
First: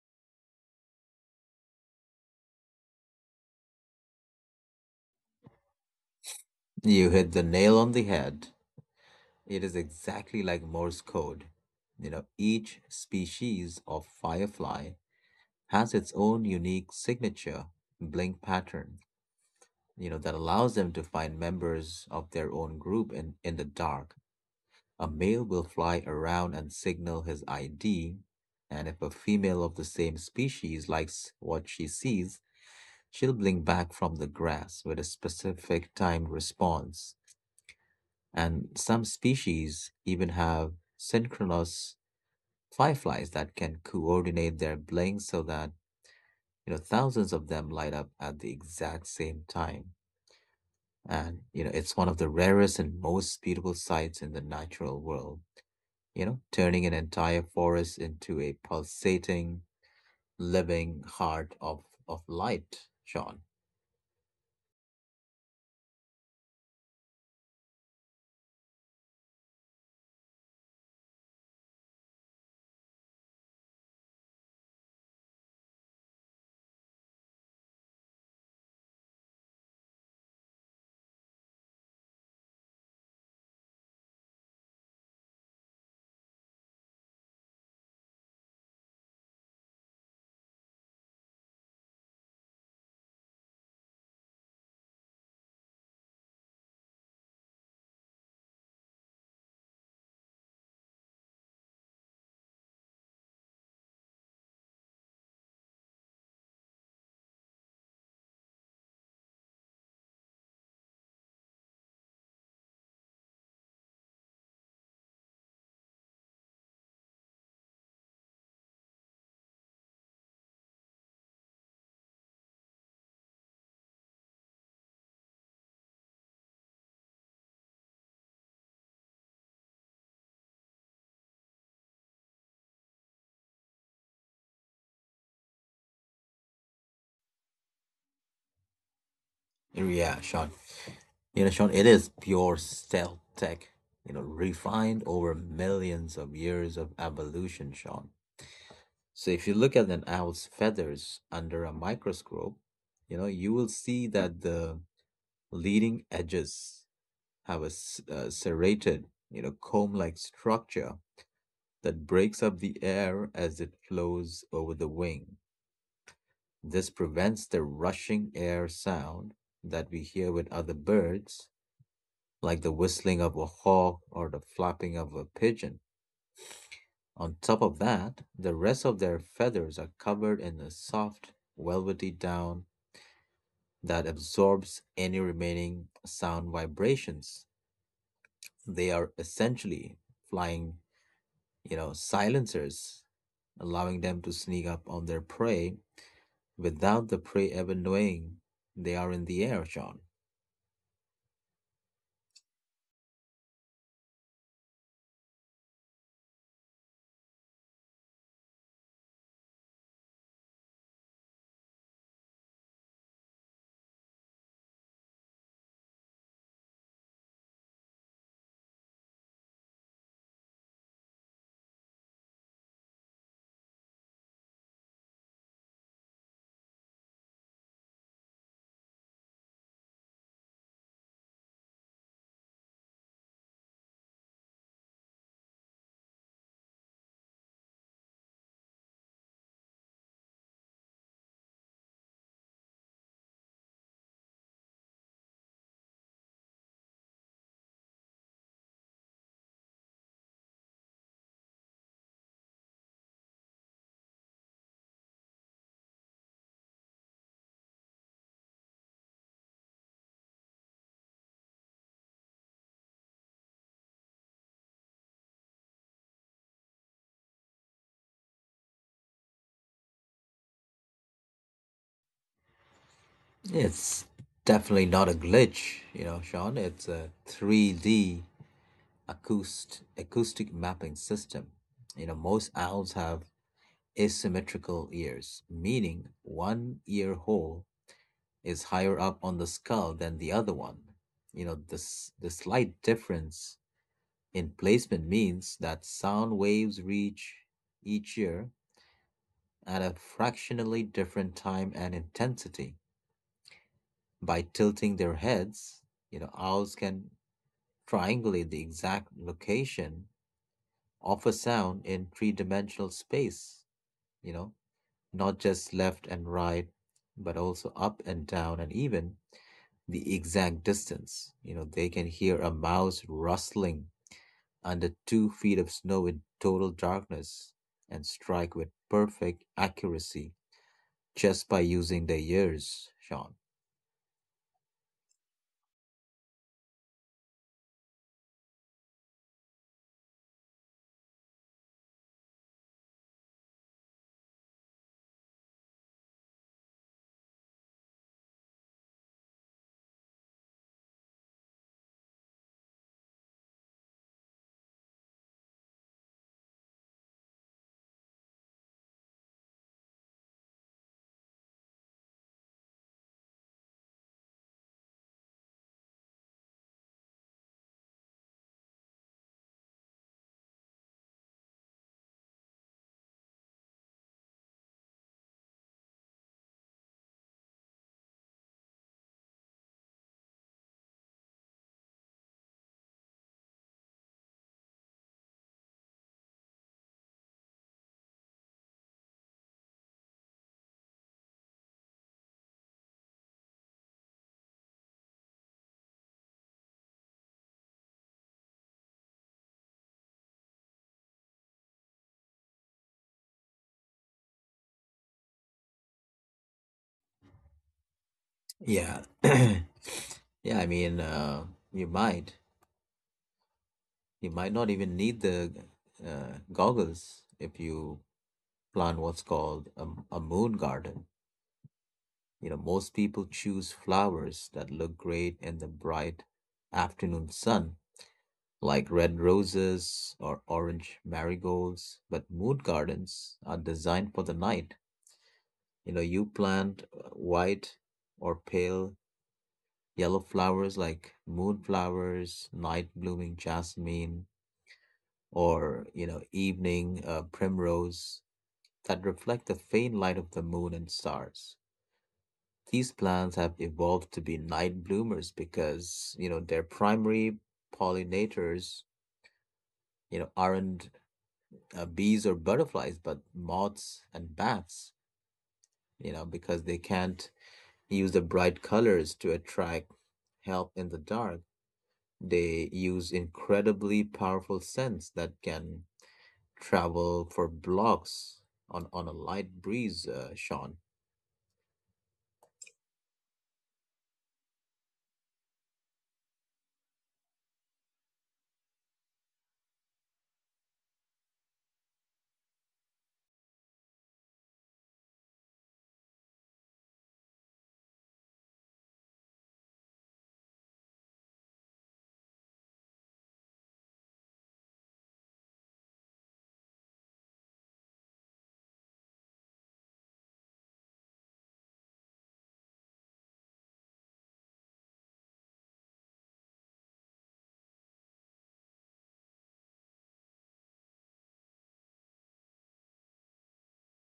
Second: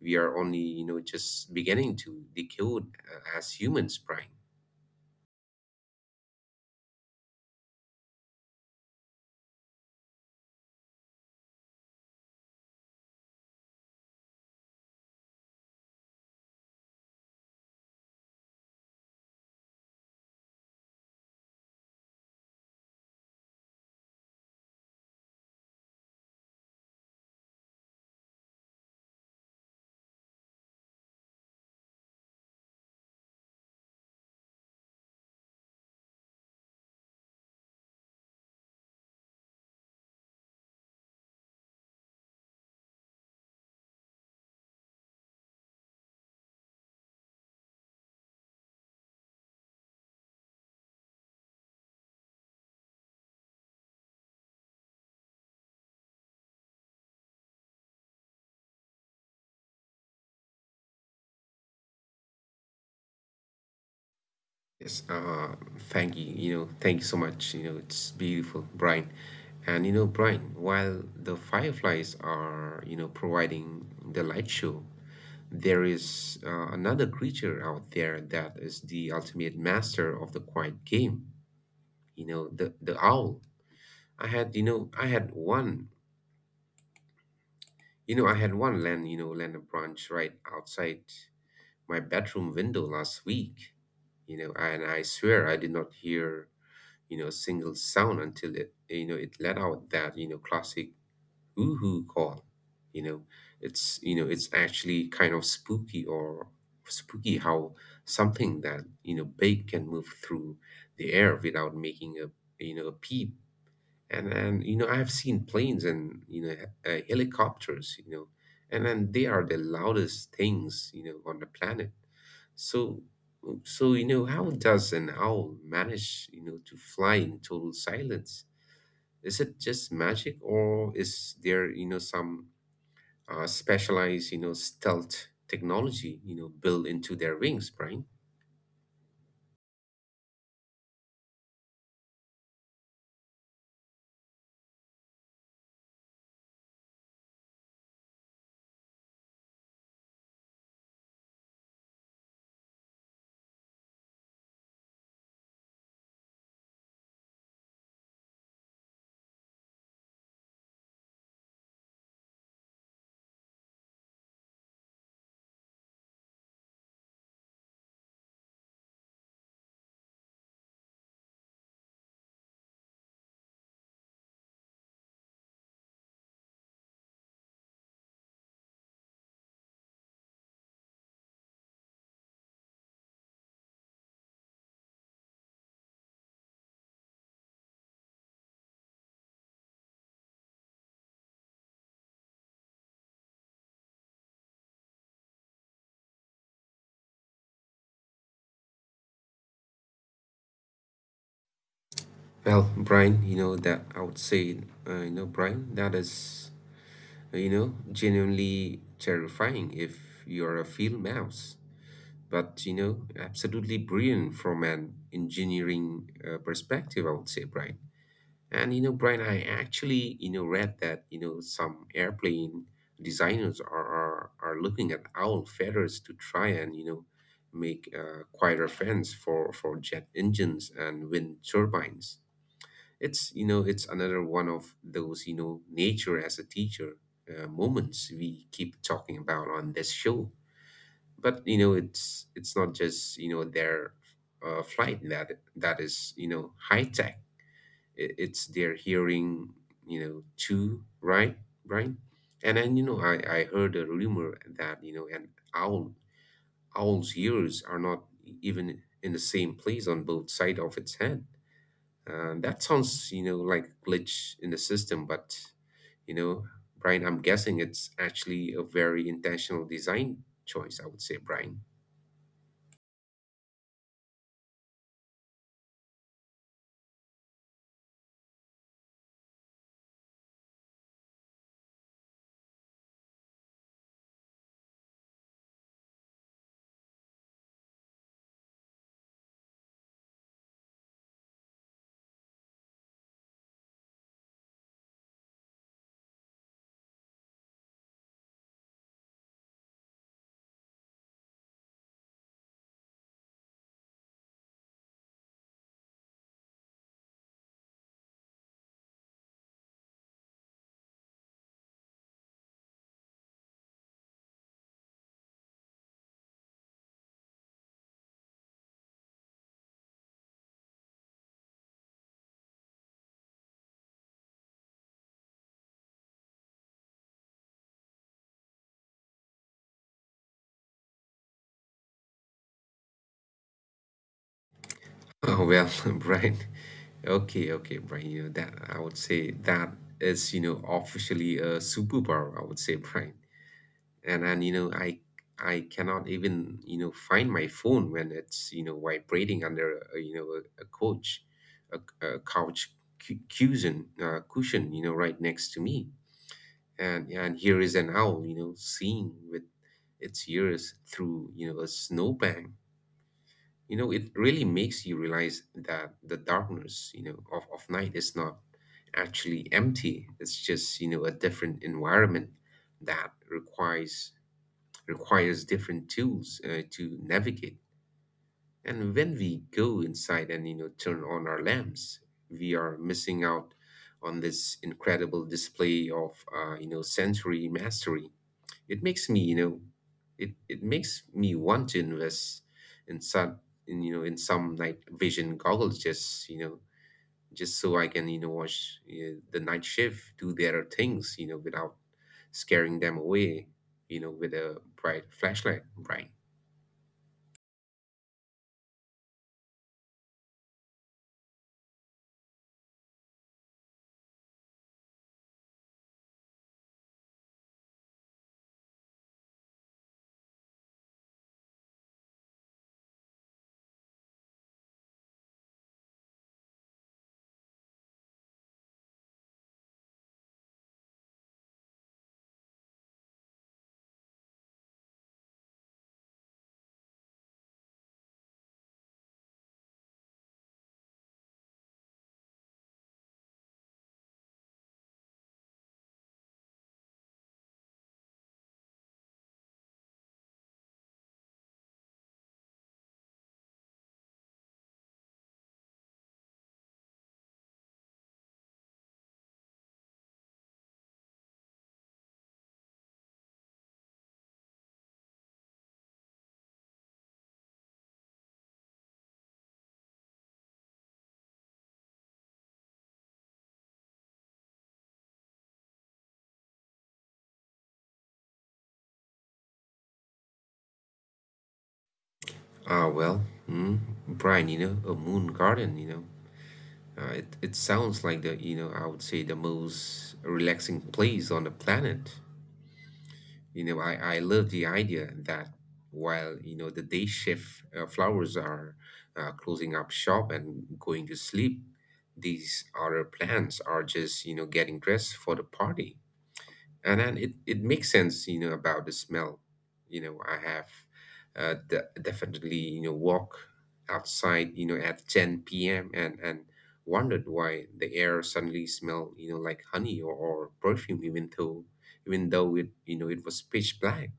Speaker 2: we are only you know just beginning to decode uh, as humans, Brian.
Speaker 1: You hit the nail on the head. It is exactly like Morse code. You know, each species of firefly has its own unique signature blink pattern, you know, that allows them to find members of their own group in, in the dark. A male will fly around and signal his I D, and if a female of the same species likes what she sees, she'll blink back from the grass with a specific timed response. And some species even have synchronous fireflies that can coordinate their blinks so that you know thousands of them light up at the exact same time. And you know, it's one of the rarest and most beautiful sights in the natural world, you know, turning an entire forest into a pulsating, living heart of, of light, Sean.
Speaker 2: Yes, uh, thank you. You know, thank you so much. You know, it's beautiful, Brian. And you know, Brian, while the fireflies are, you know, providing the light show, there is uh, another creature out there that is the ultimate master of the quiet game. You know, the the owl. I had, you know, I had one. You know, I had one land, you know, land a branch right outside my bedroom window last week. You know, and I swear I did not hear you know, single sound until it, you know, it let out that, you know, classic woohoo call. You know, it's, you know, it's actually kind of spooky or spooky how something that, you know, big can move through the air without making a, you know, a peep, and and you know I've seen planes and you know uh, helicopters, you know, and then they are the loudest things you know on the planet. So so you know how does an owl manage you know to fly in total silence? Is it just magic, or is there you know some uh, specialized you know stealth technology you know built into their wings, Brian?
Speaker 1: Yeah, Sean. You know, Sean, it is pure stealth tech, you know, refined over millions of years of evolution, Sean. So if you look at an owl's feathers under a microscope, you know, you will see that the leading edges have a s- uh, serrated, you know, comb-like structure that breaks up the air as it flows over the wing. This prevents the rushing air sound that we hear with other birds, like the whistling of a hawk or the flapping of a pigeon. On top of that, the rest of their feathers are covered in a soft, velvety down that absorbs any remaining sound vibrations. They are essentially flying, you know, silencers, allowing them to sneak up on their prey without the prey ever knowing they are in the air, Sean.
Speaker 2: Well, Brian, you know that I would say, uh, you know, Brian, that is. You know, genuinely terrifying if you're a field mouse, but you know, absolutely brilliant from an engineering uh, perspective, I would say, Brian. And you know, Brian, I actually you know read that you know some airplane designers are are, are looking at owl feathers to try and you know make uh, quieter fans for for jet engines and wind turbines. It's you know it's another one of those you know nature as a teacher uh, moments we keep talking about on this show. But you know it's it's not just you know their uh, flight that that is you know high tech. I- It's their hearing you know too, right, Brian? And then you know I I heard a rumor that you know an owl owl's ears are not even in the same place on both side of its head. Uh, that sounds, you know, like glitch in the system, but you know, Brian, I'm guessing it's actually a very intentional design choice, I would say, Brian.
Speaker 1: It's definitely not a glitch, you know, Sean. It's a three D acoust- acoustic mapping system. You know, most owls have asymmetrical ears, meaning one ear hole is higher up on the skull than the other one. You know, this the slight difference in placement means that sound waves reach each ear at a fractionally different time and intensity. By tilting their heads, you know, owls can triangulate the exact location of a sound in three-dimensional space, you know, not just left and right, but also up and down and even the exact distance. You know, they can hear a mouse rustling under two feet of snow in total darkness and strike with perfect accuracy just by using their ears, Sean.
Speaker 2: Oh well, Brian. Okay, okay, Brian. You know that I would say that is, you know, officially a superpower, I would say, Brian. And and you know, I I cannot even, you know, find my phone when it's, you know, vibrating under a, you know, a, a couch, a, a couch cu- cushion, uh, cushion, you know, right next to me. and and here is an owl you know seeing with its ears through you know a snowbank. You know it really makes you realize that the darkness you know of, of night is not actually empty. It's just you know a different environment that requires requires different tools uh, to navigate. And when we go inside and you know turn on our lamps, we are missing out on this incredible display of uh, you know sensory mastery. It makes me, you know, it, it makes me want to invest in some in you know in some night vision goggles, just you know just so I can you know watch uh, the night shift do their things you know without scaring them away you know with a bright flashlight, Brian.
Speaker 1: Yeah. Yeah, I mean, uh, you might. You might not even need the uh, goggles if you plant what's called a, a moon garden. You know, most people choose flowers that look great in the bright afternoon sun, like red roses or orange marigolds. But moon gardens are designed for the night. You know, you plant uh, white or pale yellow flowers like moonflowers, night blooming jasmine, or you know, evening uh, primrose that reflect the faint light of the moon and stars. These plants have evolved to be night bloomers because you know their primary pollinators, you know, aren't uh, bees or butterflies, but moths and bats. You know, because they can't use the bright colors to attract help in the dark. They use incredibly powerful scents that can travel for blocks on, on a light breeze, uh, Sean.
Speaker 2: Ah, well, mm, Brian, you know a moon garden, you know uh, it, it sounds like the you know I would say the most relaxing place on the planet. You know, I, I love the idea that, while, you know, the day shift uh, flowers are uh, closing up shop and going to sleep, these other plants are just, you know, getting dressed for the party. And then it, it makes sense you know about the smell. You know i have uh, de- definitely you know walk outside you know at ten p m and and wondered why the air suddenly smelled you know like honey or, or perfume, even though even though it you know it was pitch black.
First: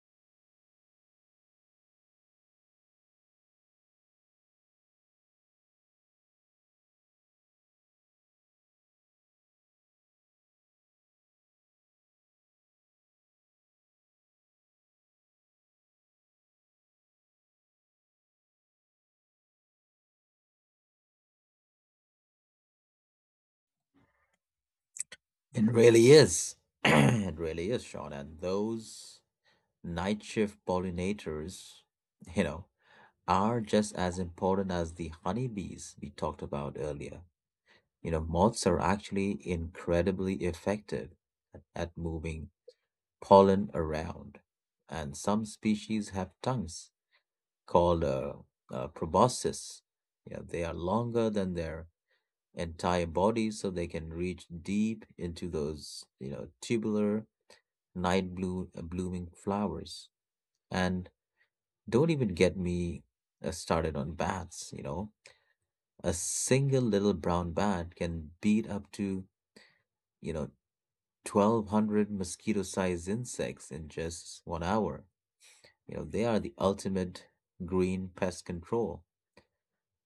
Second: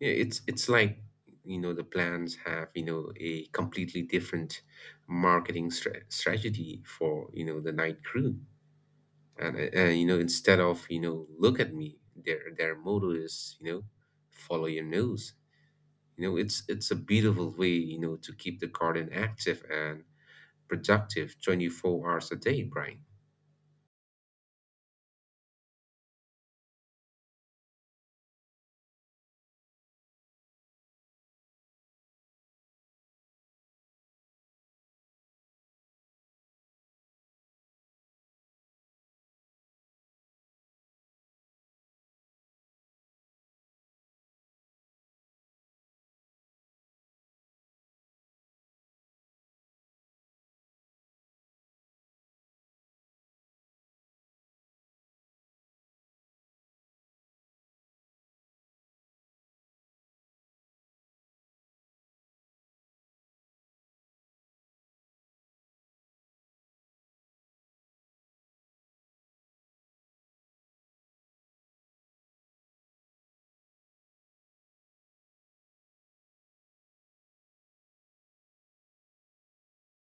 Speaker 2: Yeah, it's it's like you know the plants have you know a completely different marketing stra- strategy for you know the night crew. And, and you know instead of you know "look at me," their their motto is, you know follow your nose. You know it's it's a beautiful way you know to keep the garden active and productive twenty-four hours a day, Brian.
Speaker 1: It really is. It really is, Sean. And those night shift pollinators, you know, are just as important as the honeybees we talked about earlier. You know, moths are actually incredibly effective at, at moving pollen around, and some species have tongues called uh, uh, proboscis. Yeah, they are longer than their entire body, so they can reach deep into those, you know, tubular night blue uh, blooming flowers. And don't even get me uh, started on bats. You know, a single little brown bat can beat up to, you know, twelve hundred mosquito-sized insects in just one hour. You know, they are the ultimate green pest control,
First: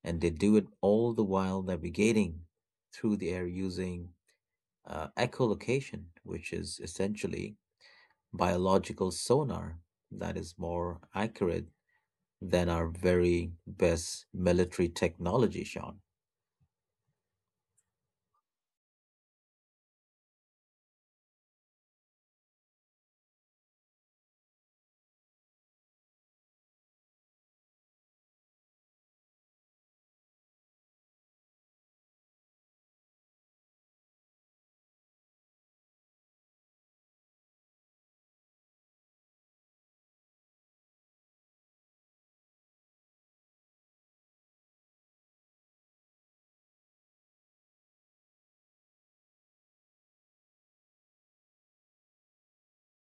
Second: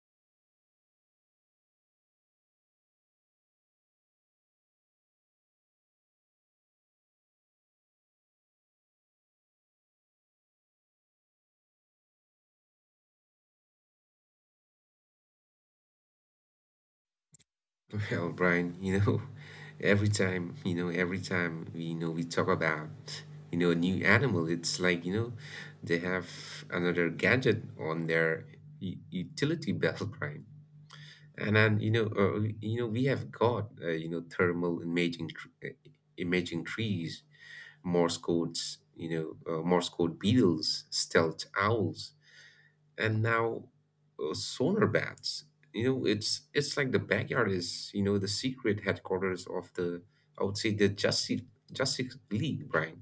Speaker 1: and they do it all the while navigating through the air using uh, echolocation, which is essentially biological sonar that is more accurate than our very best military technology, Sean.
Speaker 2: Well, Brian, you know every time you know every time we you know we talk about you know a new animal, it's like you know they have another gadget on their u- utility belt, Brian. And then, you know, uh, you know, we have got uh, you know thermal imaging tr uh, imaging trees, Morse codes, you know, uh, Morse code beetles, stealth owls, and now uh, sonar bats. You know, it's it's like the backyard is you know the secret headquarters of the I would say the Justice Justice League, Brian.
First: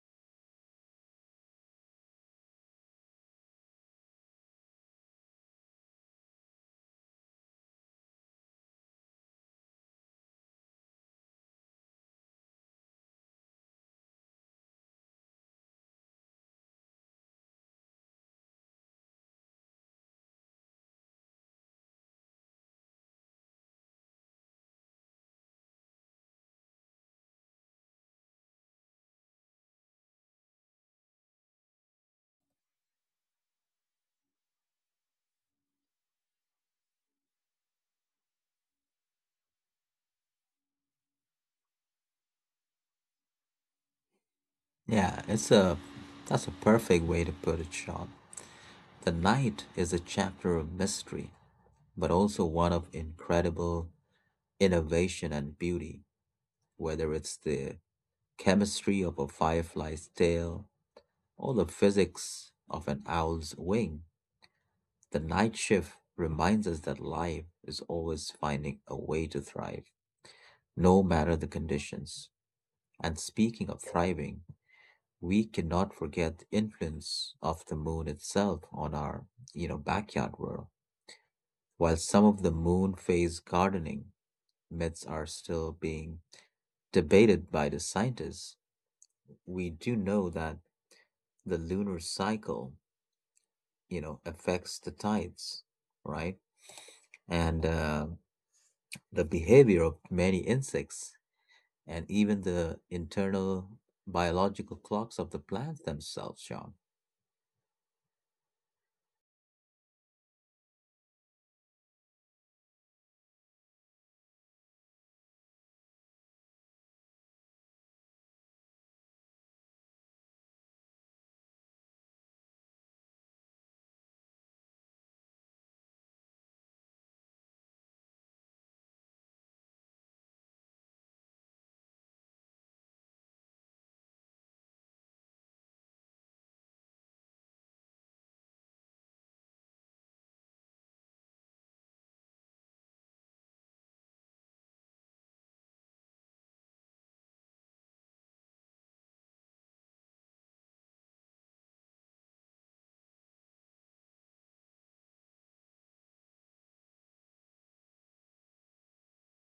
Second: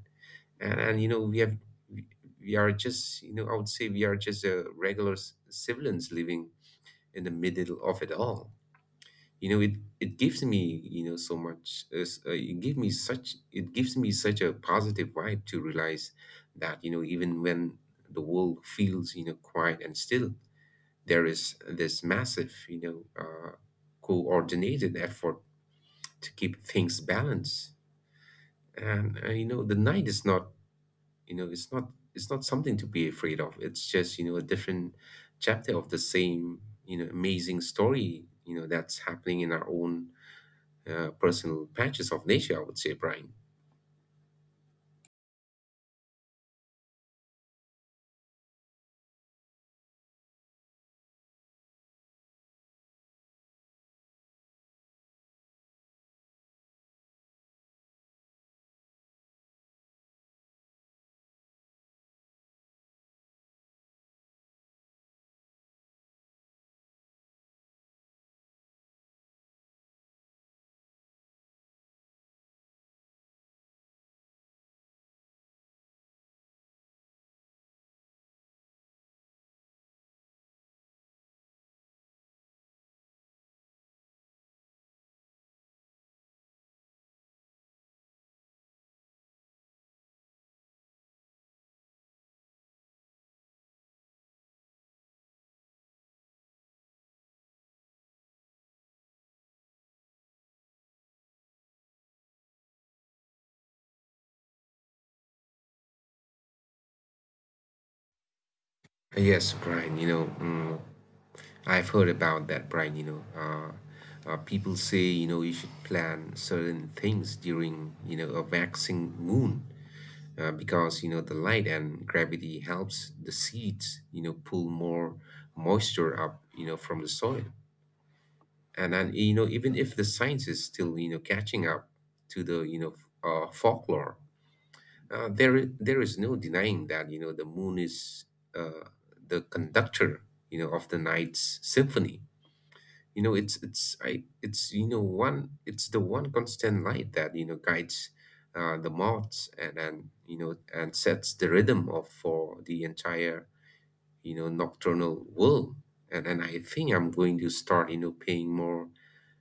Speaker 2: And and you know we have we we are just you know I would say we are just uh, regular c- civilians living in the middle of it all. You know it it gives me you know so much. It's, uh, it gave me such it gives me such a positive vibe to realize that you know even when the world feels you know quiet and still, there is this massive you know uh, coordinated effort to keep things balanced. And uh, you know the night is not you know it's not it's not something to be afraid of. It's just you know a different chapter of the same you know amazing story you know that's happening in our own uh, personal patches of nature, I would say, Brian.
Speaker 1: Yeah, it's a that's a perfect way to put it, Sean. The night is a chapter of mystery, but also one of incredible innovation and beauty, whether it's the chemistry of a firefly's tail or the physics of an owl's wing. The night shift reminds us that life is always finding a way to thrive, no matter the conditions. And speaking of thriving, we cannot forget the influence of the moon itself on our, you know, backyard world. While some of the moon phase gardening myths are still being debated by the scientists, we do know that the lunar cycle, you know, affects the tides, right? And uh, the behavior of many insects and even the internal biological clocks of the plants themselves, Sean.
Speaker 2: Yes, Brian, you know, mm, I've heard about that, Brian, you know. Uh, uh, people say, you know, you should plan certain things during, you know, a waxing moon uh, because, you know, the light and gravity helps the seeds, you know, pull more moisture up, you know, from the soil. and and you know even if the science is still you know catching up to the you know uh, folklore, uh, there i- there is no denying that you know the moon is, uh, the conductor you know of the night's symphony. you know it's it's I, it's you know one it's the one constant light that you know guides uh, the moths and and you know and sets the rhythm of for the entire you know nocturnal world. And and I think I'm going to start you know paying more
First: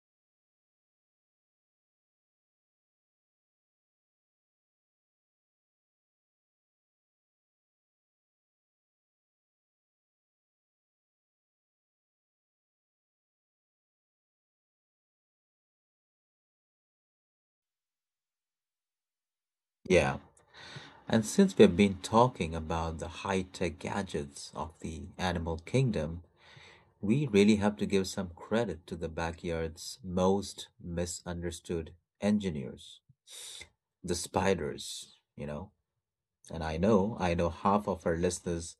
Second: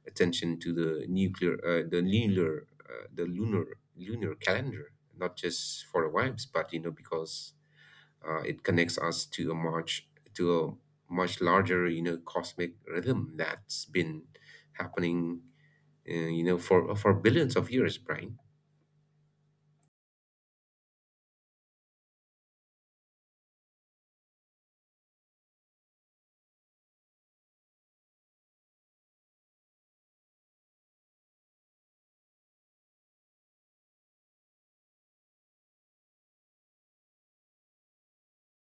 Speaker 2: attention to the nuclear, uh, the lunar, uh, the lunar lunar calendar, not just for the vibes, but you know because uh, it connects us to a much to a much larger you know cosmic rhythm that's been happening, uh, you know, for for billions of years, Brian.
Speaker 1: Yeah. And since we've been talking about the high tech gadgets of the animal kingdom, we really have to give some credit to the backyard's most misunderstood engineers, the spiders, you know. And I know, I know half of our listeners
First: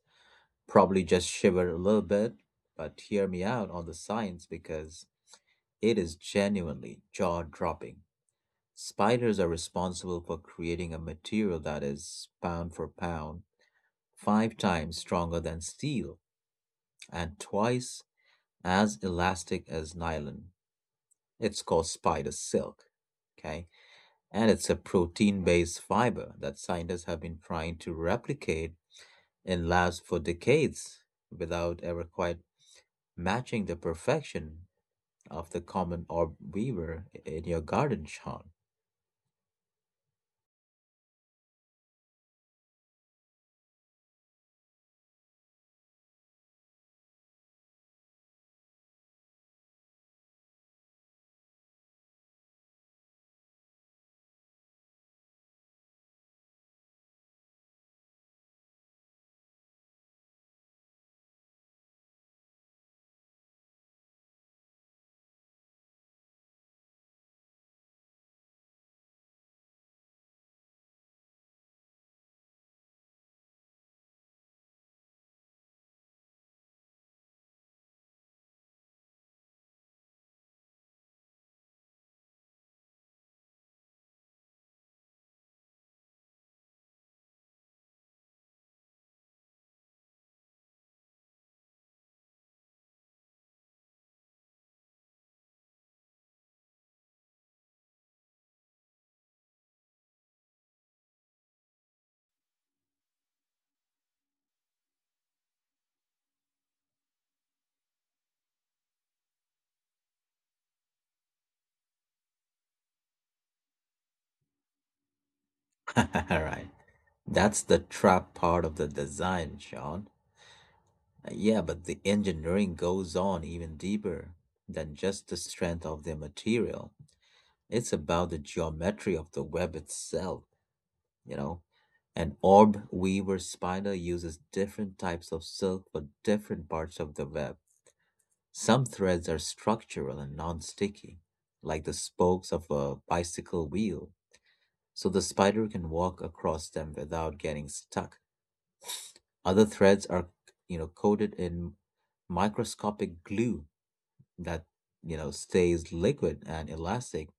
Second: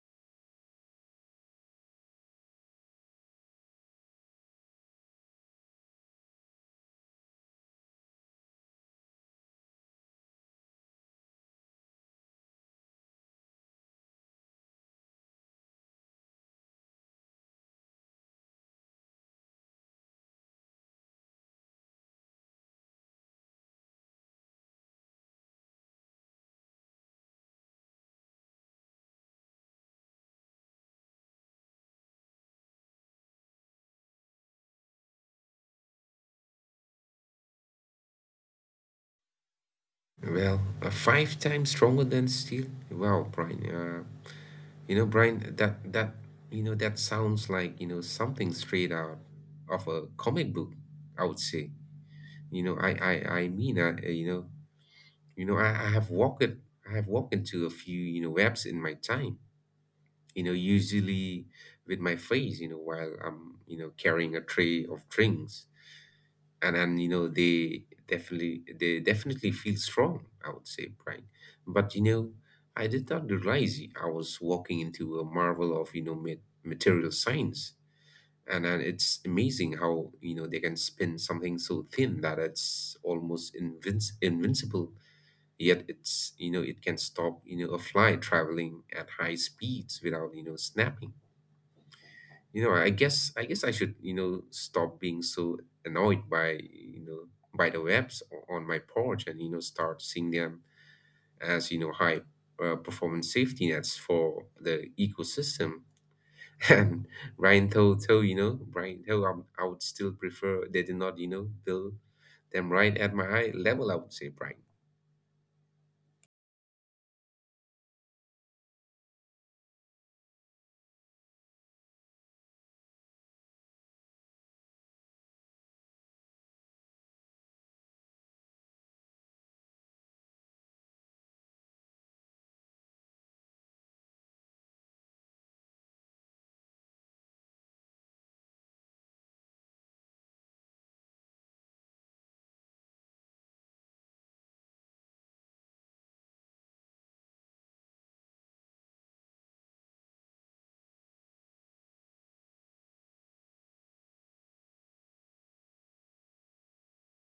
Speaker 1: probably just shiver a little bit, but hear me out on the science because it is genuinely jaw dropping. Spiders are responsible for creating a material that is, pound for pound, five times stronger than steel and twice as elastic as nylon. It's called spider silk, okay? And it's a protein based fiber that scientists have been trying to replicate in labs for decades without ever quite matching the perfection of the common orb weaver in your garden, Sean.
Speaker 2: Well, uh, five times stronger than steel. Wow, Brian. Uh, You know, Brian, that that you know that sounds like you know something straight out of a comic book, I would say. You know, I I I mean, I uh, you know, you know, I, I have walked I have walked into a few you know webs in my time. You know, usually with my face. You know, while I'm you know carrying a tray of drinks, and and you know they definitely they definitely feel strong, I would say, Brian. But you know I did not realize I was walking into a marvel of you know ma- material science. And and it's amazing how you know they can spin something so thin that it's almost invinc- invincible, yet it's you know it can stop you know a fly traveling at high speeds without you know snapping. you know, I guess I guess I should, you know, stop being so annoyed by, you know, by the webs o- on my porch, and, you know, start seeing them as, you know, high uh, performance safety nets for the ecosystem. And Brian told, told you know, Brian told um, I would still prefer they did not, you know, build them right at my eye level, I would say, Brian.
Speaker 1: All right. That's the trap part of the design, Sean. Uh, Yeah, but the engineering goes on even deeper than just the strength of the material. It's about the geometry of the web itself, you know. An orb weaver spider uses different types of silk for different parts of the web. Some threads are structural and non-sticky, like the spokes of a bicycle wheel, so the spider can walk across them without getting stuck. Other threads are, you know, coated in microscopic glue that, you know, stays liquid and elastic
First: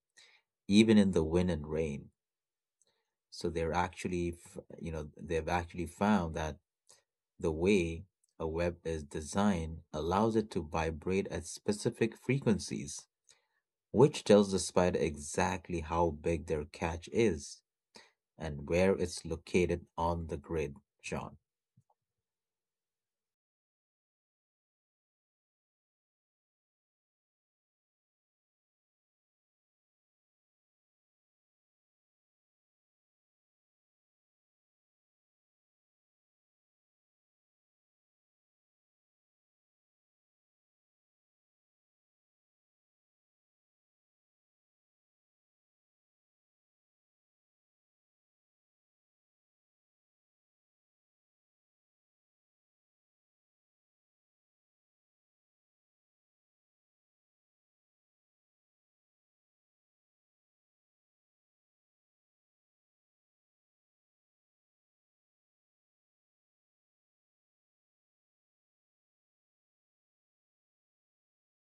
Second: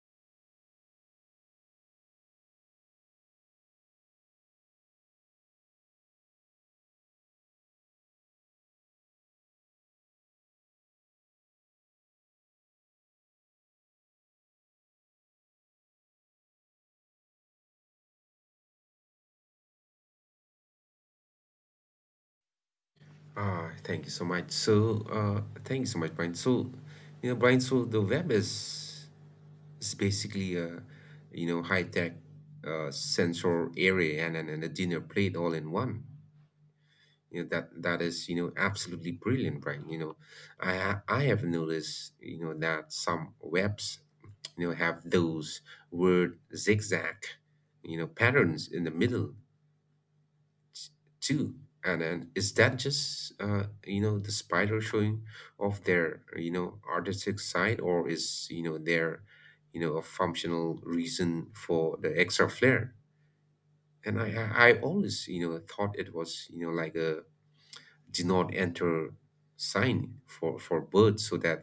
Speaker 1: even in the wind and rain. So they're actually, f- you know, they've actually found that the way a web is designed allows it to vibrate at specific frequencies which tells the spider exactly how big their catch is and where it's located on the grid, John.
Speaker 2: Ah, thank you so much. So, uh, thank you so much, Brian. So, you know, Brian, so the web is It's basically a, you know, high-tech uh, sensor array, and, and, and a dinner plate all in one. You know, that that is, you know, absolutely brilliant, right? You know, I ha- I have noticed, you know, that some webs, you know, have those weird zigzag, you know, patterns in the middle too. And and is that just uh, you know the spider showing off their you know artistic side, or is you know there you know a functional reason for the extra flair? And i i I always you know thought it was you know like a "do not enter" sign for for birds, so that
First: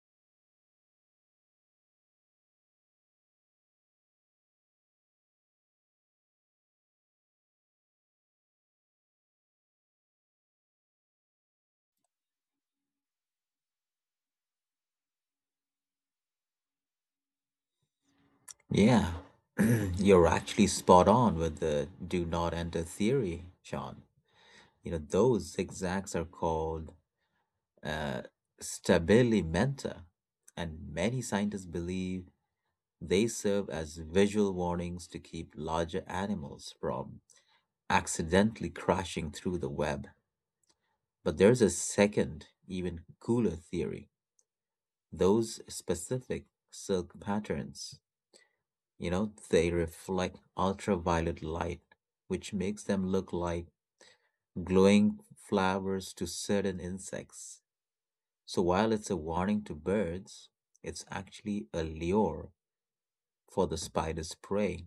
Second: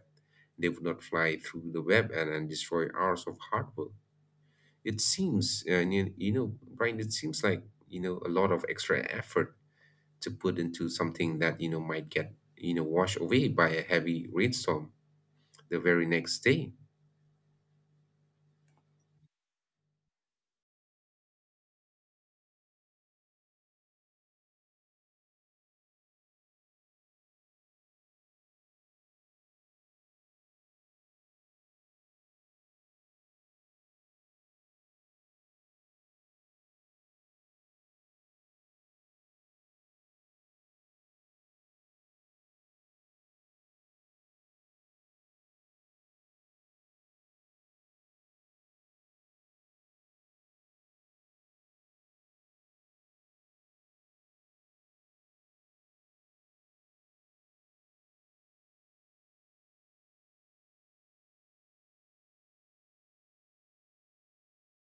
Speaker 2: they would not fly through the web and and destroy hours of hard work. It seems, and you, you know Brian, it seems like you know a lot of extra effort to put into something that you know might get you know washed away by a heavy rainstorm the very next day.
Speaker 1: Yeah, you're actually spot on with the do not enter theory, Sean. You know, those zigzags are called uh, stabili and many scientists believe they serve as visual warnings to keep larger animals from accidentally crashing through the web. But there's a second, even cooler theory. Those specific silk patterns, you know, they reflect ultraviolet light, which makes them look like glowing flowers to certain insects. So while it's a warning to birds, it's actually a lure for the spider's prey.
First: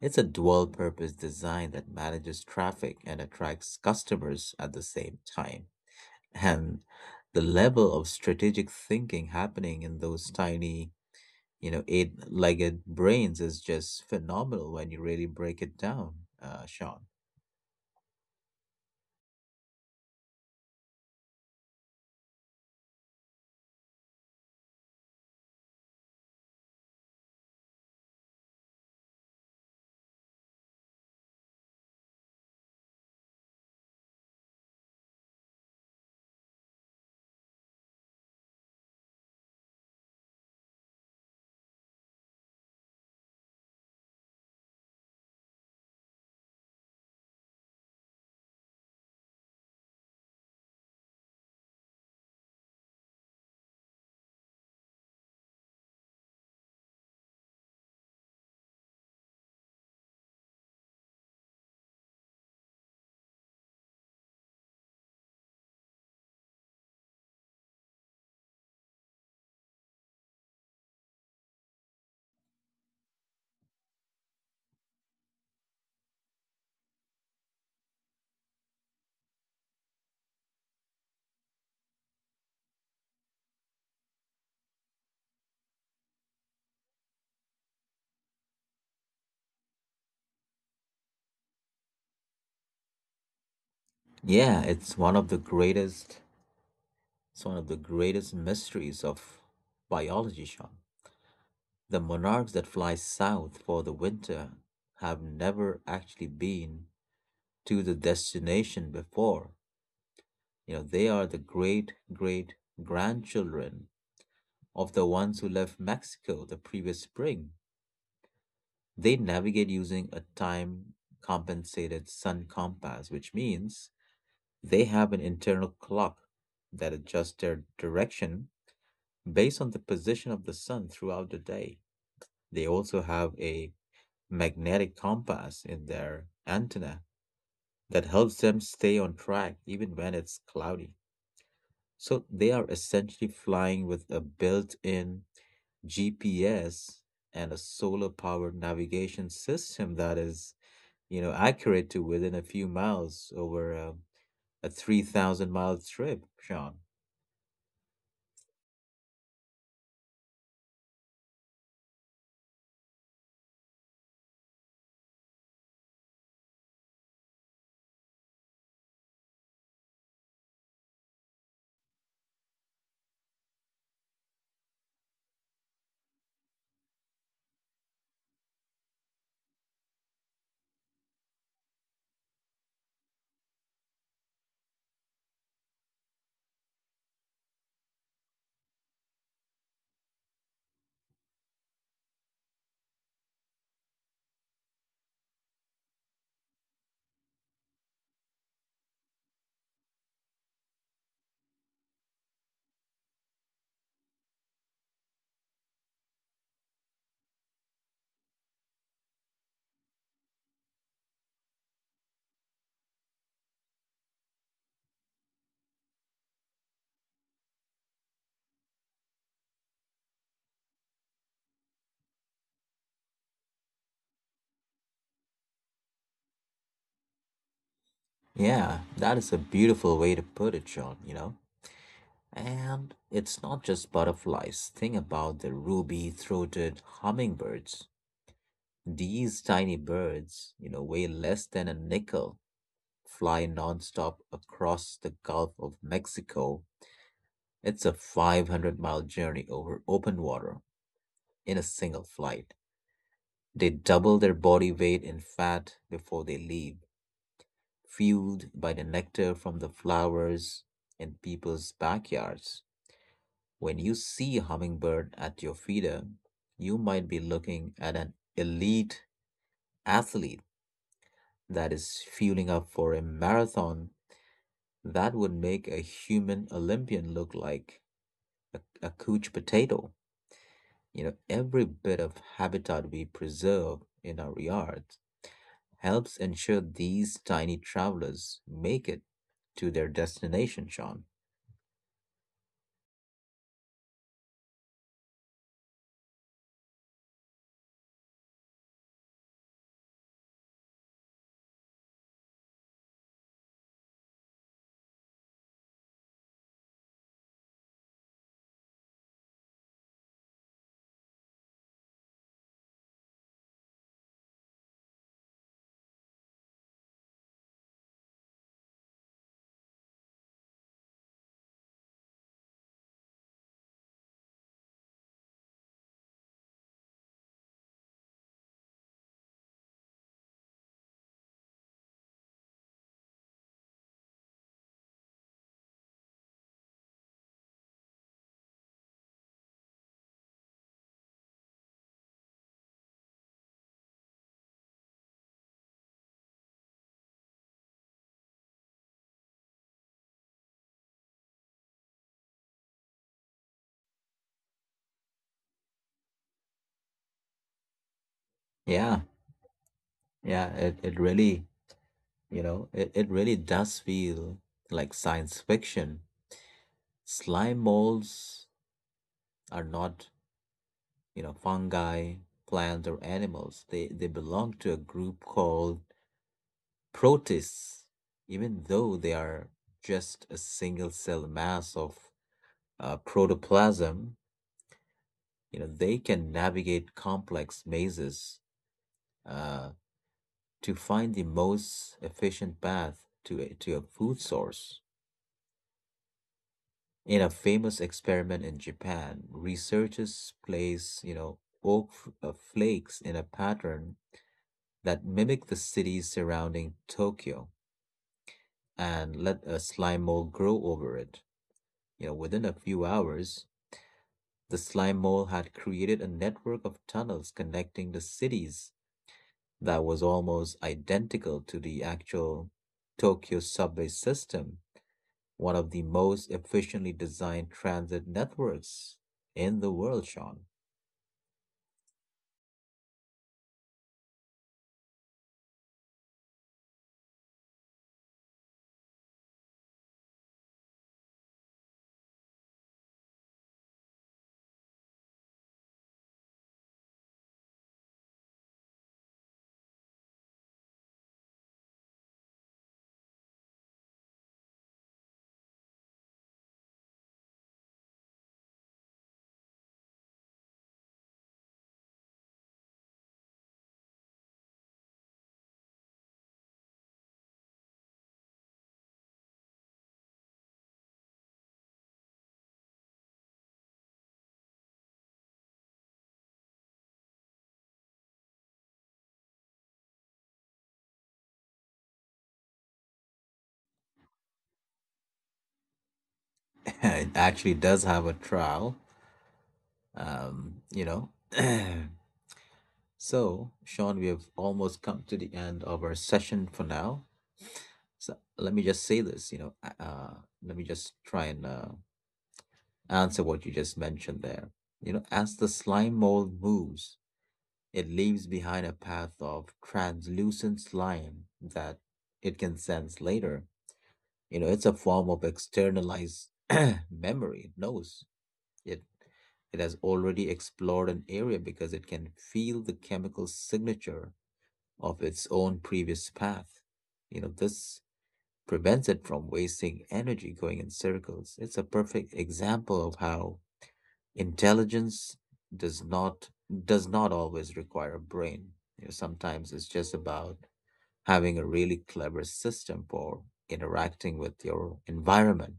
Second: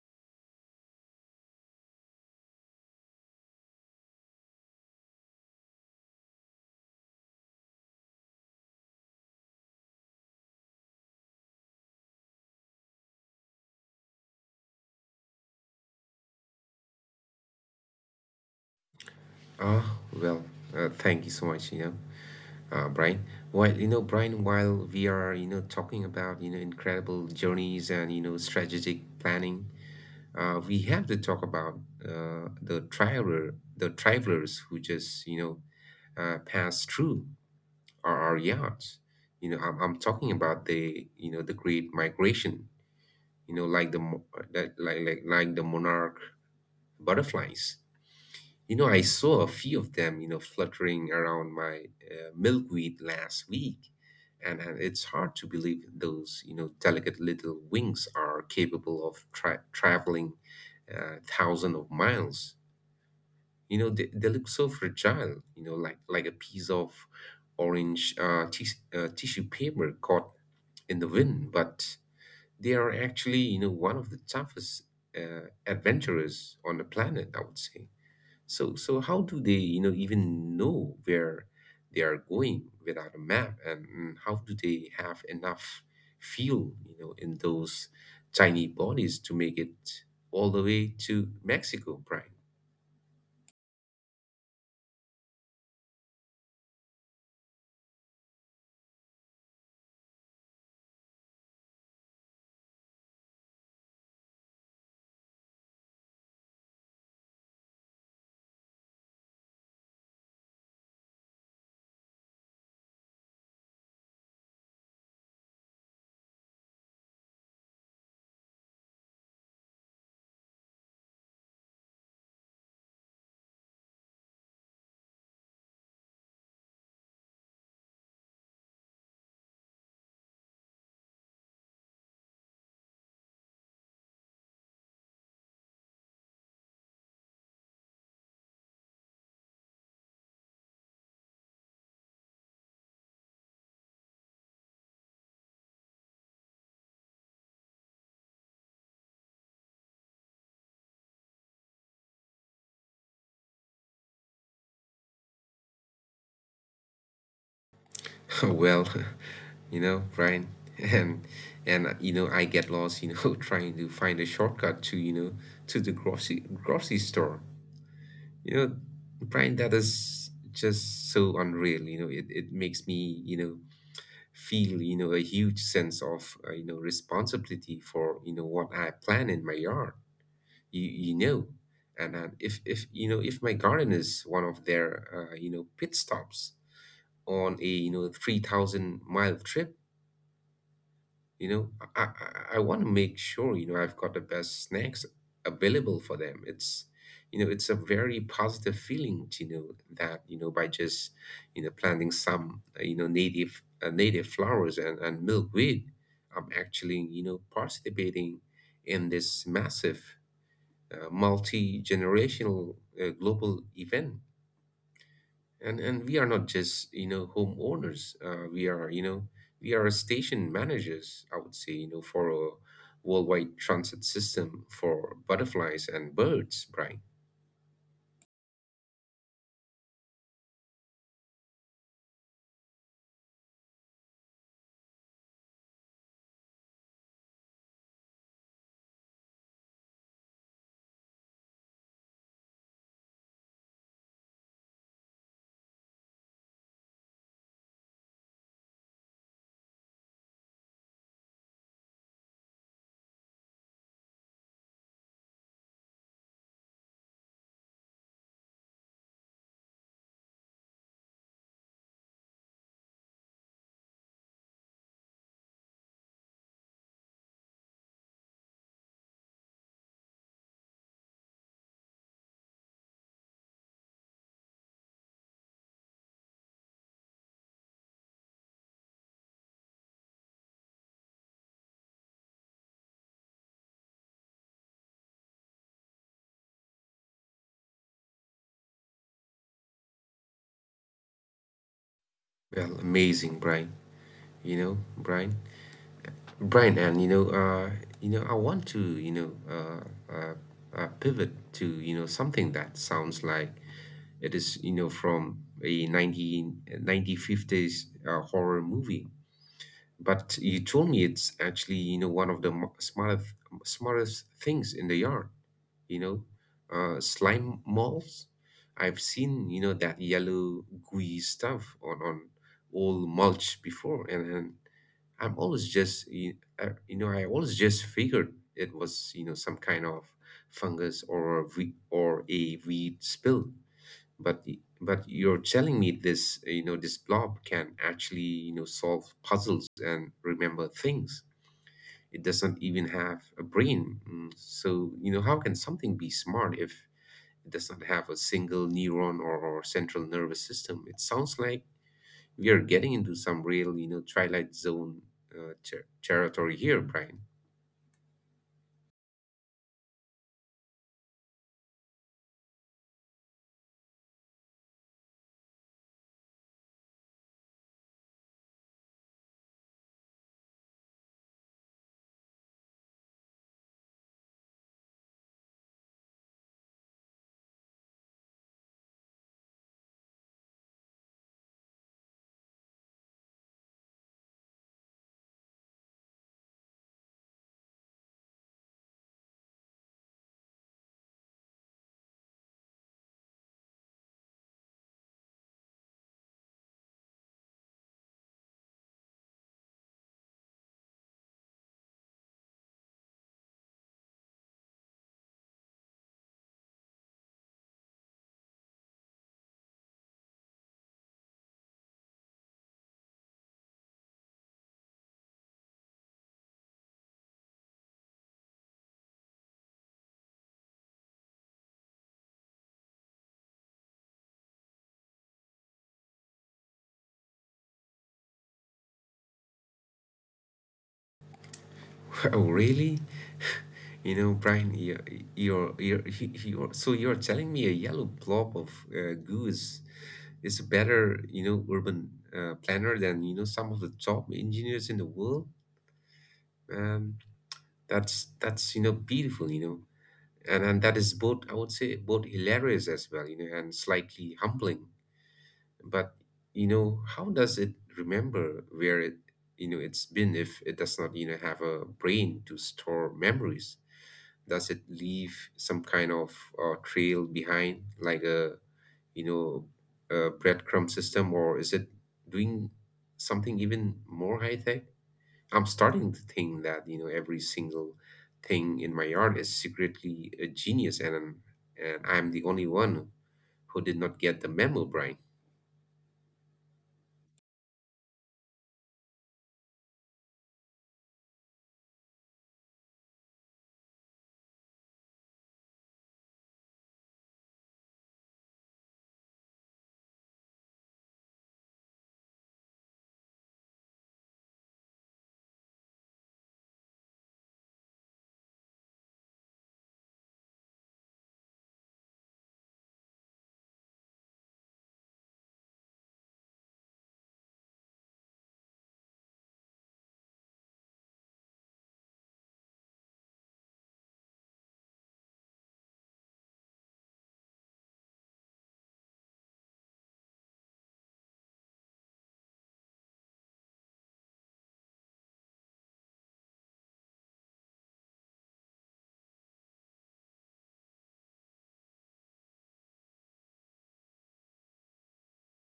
Speaker 1: It's a dual purpose design that manages traffic and attracts customers at the same time. And the level of strategic thinking happening in those tiny, you know, eight legged brains is just phenomenal when you really break it down, uh, Sean.
Speaker 2: Ah, well, uh, thank you so much, you know, uh, Brian. While you know, Brian, while we are you know talking about you know incredible journeys and you know strategic planning, uh, we have to talk about uh, the traveler, the travelers who just you know uh, pass through our, our yards. You know, I'm, I'm talking about the you know the Great Migration. You know, like the mo- like like like, like the monarch butterflies. You know, I saw a few of them, you know, fluttering around my uh, milkweed last week, and, and it's hard to believe those, you know, delicate little wings are capable of tra traveling uh, thousands of miles. You know, they, they look so fragile, you know, like like a piece of orange uh, tis uh, tissue paper caught in the wind, but they are actually, you know, one of the toughest uh, adventurers on the planet, I would say. So, so how do they, you know, even know where they are going without a map, and, and how do they have enough fuel, you know, in those tiny bodies to make it all the way to Mexico, Brian?
Speaker 1: Yeah, it's one of the greatest, it's one of the greatest mysteries of biology, Sean. The monarchs that fly south for the winter have never actually been to the destination before. You know, they are the great great grandchildren of the ones who left Mexico the previous spring. They navigate using a time compensated sun compass, which means they have an internal clock that adjusts their direction based on the position of the sun throughout the day. They also have a magnetic compass in their antenna that helps them stay on track even when it's cloudy. So they are essentially flying with a built in G P S and a solar powered navigation system that is, you know, accurate to within a few miles over a, a three thousand mile trip, Sean.
Speaker 2: Well, you know, Brian, and and uh, you know, I get lost, you know, trying to find a shortcut to, you know, to the grocery grocery store. You know, Brian, that is just so unreal. You know, it, it makes me, you know, feel you know a huge sense of uh, you know responsibility for you know what I plant in my yard. You, you know and uh, if if you know if my garden is one of their uh, you know pit stops on a you know three thousand mile trip, you know i i, I want to make sure you know I've got the best snacks available for them. It's you know it's a very positive feeling to know that you know by just you know planting some uh, you know native uh, native flowers and, and milkweed, I'm actually you know participating in this massive uh, multi-generational uh, global event. And and we are not just you know homeowners, uh, we are you know we are station managers, I would say, you know for a worldwide transit system for butterflies and birds, Brian.
Speaker 1: Yeah, that is a beautiful way to put it, Sean, you know. And it's not just butterflies. Think about the ruby throated hummingbirds. These tiny birds, you know, weigh less than a nickel, fly nonstop across the Gulf of Mexico. It's a five hundred mile journey over open water in a single flight. They double their body weight in fat before they leave, fueled by the nectar from the flowers in people's backyards. When you see a hummingbird at your feeder, you might be looking at an elite athlete that is fueling up for a marathon that would make a human Olympian look like a, a couch potato. You know, every bit of habitat we preserve in our yards helps ensure these tiny travelers make it to their destination, Sean.
Speaker 2: Well, amazing, Brian, you know brian brian, and you know uh you know I want to you know uh, uh, uh pivot to you know something that sounds like it is you know from a 19 nineteen fifties uh, horror movie. But you told me it's actually, you know, one of the mo- smartest smartest things in the yard, you know, uh, slime molds. I've seen, you know, that yellow gooey stuff on on old mulch before, and, and I'm always just, you, I, you know, I always just figured it was, you know, some kind of fungus or a we- or a weed spill. But y- but you're telling me this you know this blob can actually you know solve puzzles and remember things. It doesn't even have a brain. Mm, so you know how can something be smart if it does not have a single neuron or, or central nervous system? It sounds like we are getting into some real you know twilight zone uh, ter- territory here, Brian.
Speaker 1: Yeah, yeah, it, it really You know, it, it really does feel like science fiction. Slime molds are not, you know, fungi, plants, or animals. They they belong to a group called protists, even though they are just a single cell mass of uh, protoplasm. You know, they can navigate complex mazes uh, to find the most efficient path to a, to a food source. In a famous experiment in Japan, researchers placed, you know, oak f- uh, flakes in a pattern that mimicked the cities surrounding Tokyo and let a slime mold grow over it. You know, within a few hours, the slime mold had created a network of tunnels connecting the cities that was almost identical to the actual Tokyo subway system, one of the most efficiently designed transit networks in the world, Sean.
Speaker 2: Oh, really? You know, Brian, you're, you're, you're, you're, so you're telling me a yellow blob of uh, goo is is a better you know urban uh, planner than you know some of the top engineers in the world. Um, that's that's you know beautiful, you know and and that is, both, I would say, both hilarious as well you know and slightly humbling. But you know how does it remember where it you know it's been if it does not you know have a brain to store memories? Does it leave some kind of uh, trail behind, like a you know, uh, breadcrumb system, or is it doing something even more high tech? I'm starting to think that, you know, every single thing in my yard is secretly a genius, and I'm- and I'm the only one who did not get the memo, Brian.
Speaker 1: It actually does have a trial, um, you know. So, Sean, we have almost come to the end of our session for now. So, let me just say this, you know, uh, uh, let me just try and uh, answer what you just mentioned there. You know, as the slime mold moves, it leaves behind a path of translucent slime that it can sense later. You know, it's a form of externalized memory, it knows It it has already explored an area because it can feel the chemical signature of its own previous path. You know, this prevents it from wasting energy going in circles. It's a perfect example of how intelligence does not does not always require a brain. You know, sometimes it's just about having a really clever system for interacting with your environment.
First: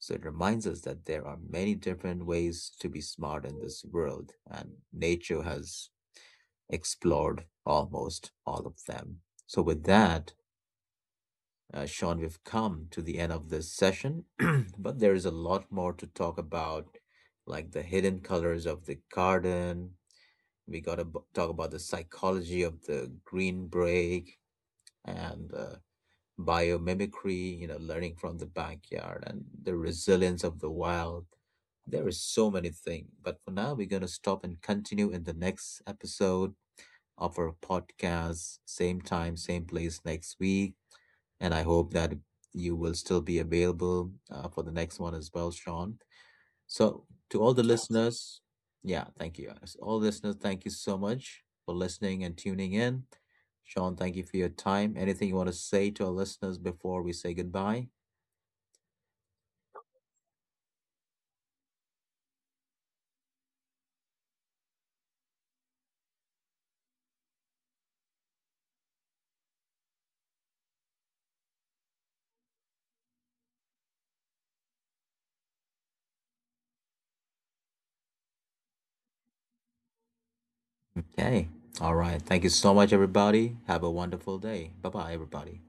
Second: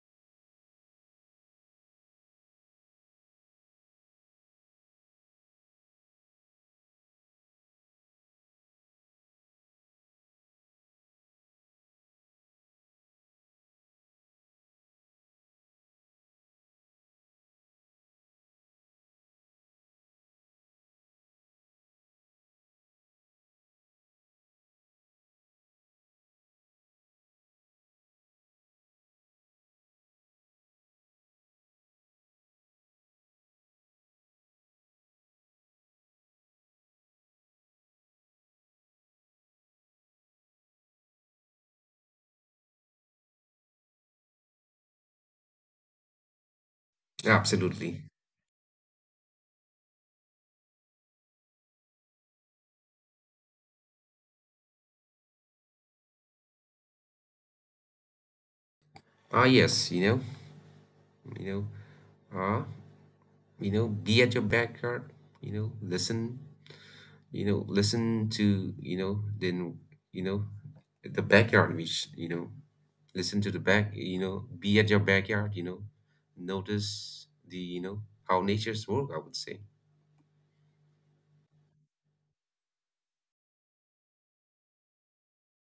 Speaker 1: So it reminds us that there are many different ways to be smart in this world, and nature has explored almost all of them. So, with that, uh, Sean, we've come to the end of this session, but there is a lot more to talk about, like the hidden colors of the garden. We got to b- talk about the psychology of the green break and uh, biomimicry, you know, learning from the backyard and the resilience of the wild. There is so many things. But for now, we're going to stop and continue in the next episode of our podcast. Same time, same place next week. And I hope that you will still be available uh, for the next one as well, Sean. So, to all the
Speaker 2: Absolutely.
Speaker 1: listeners, yeah, thank you. Guys. All listeners, thank you so much for listening and tuning in. Sean, thank you for your time. Anything you want to say to our listeners before we say goodbye?
Speaker 2: Ah, yes, you know, you know, ah, you know, be at your backyard, you know, listen, you know listen to you know then you know the backyard, which, you know listen to the back you know be at your backyard, you know notice the you know how nature's work, I would say.
Speaker 1: Okay. All right. Thank you so much, everybody. Have a wonderful day. Bye bye, everybody.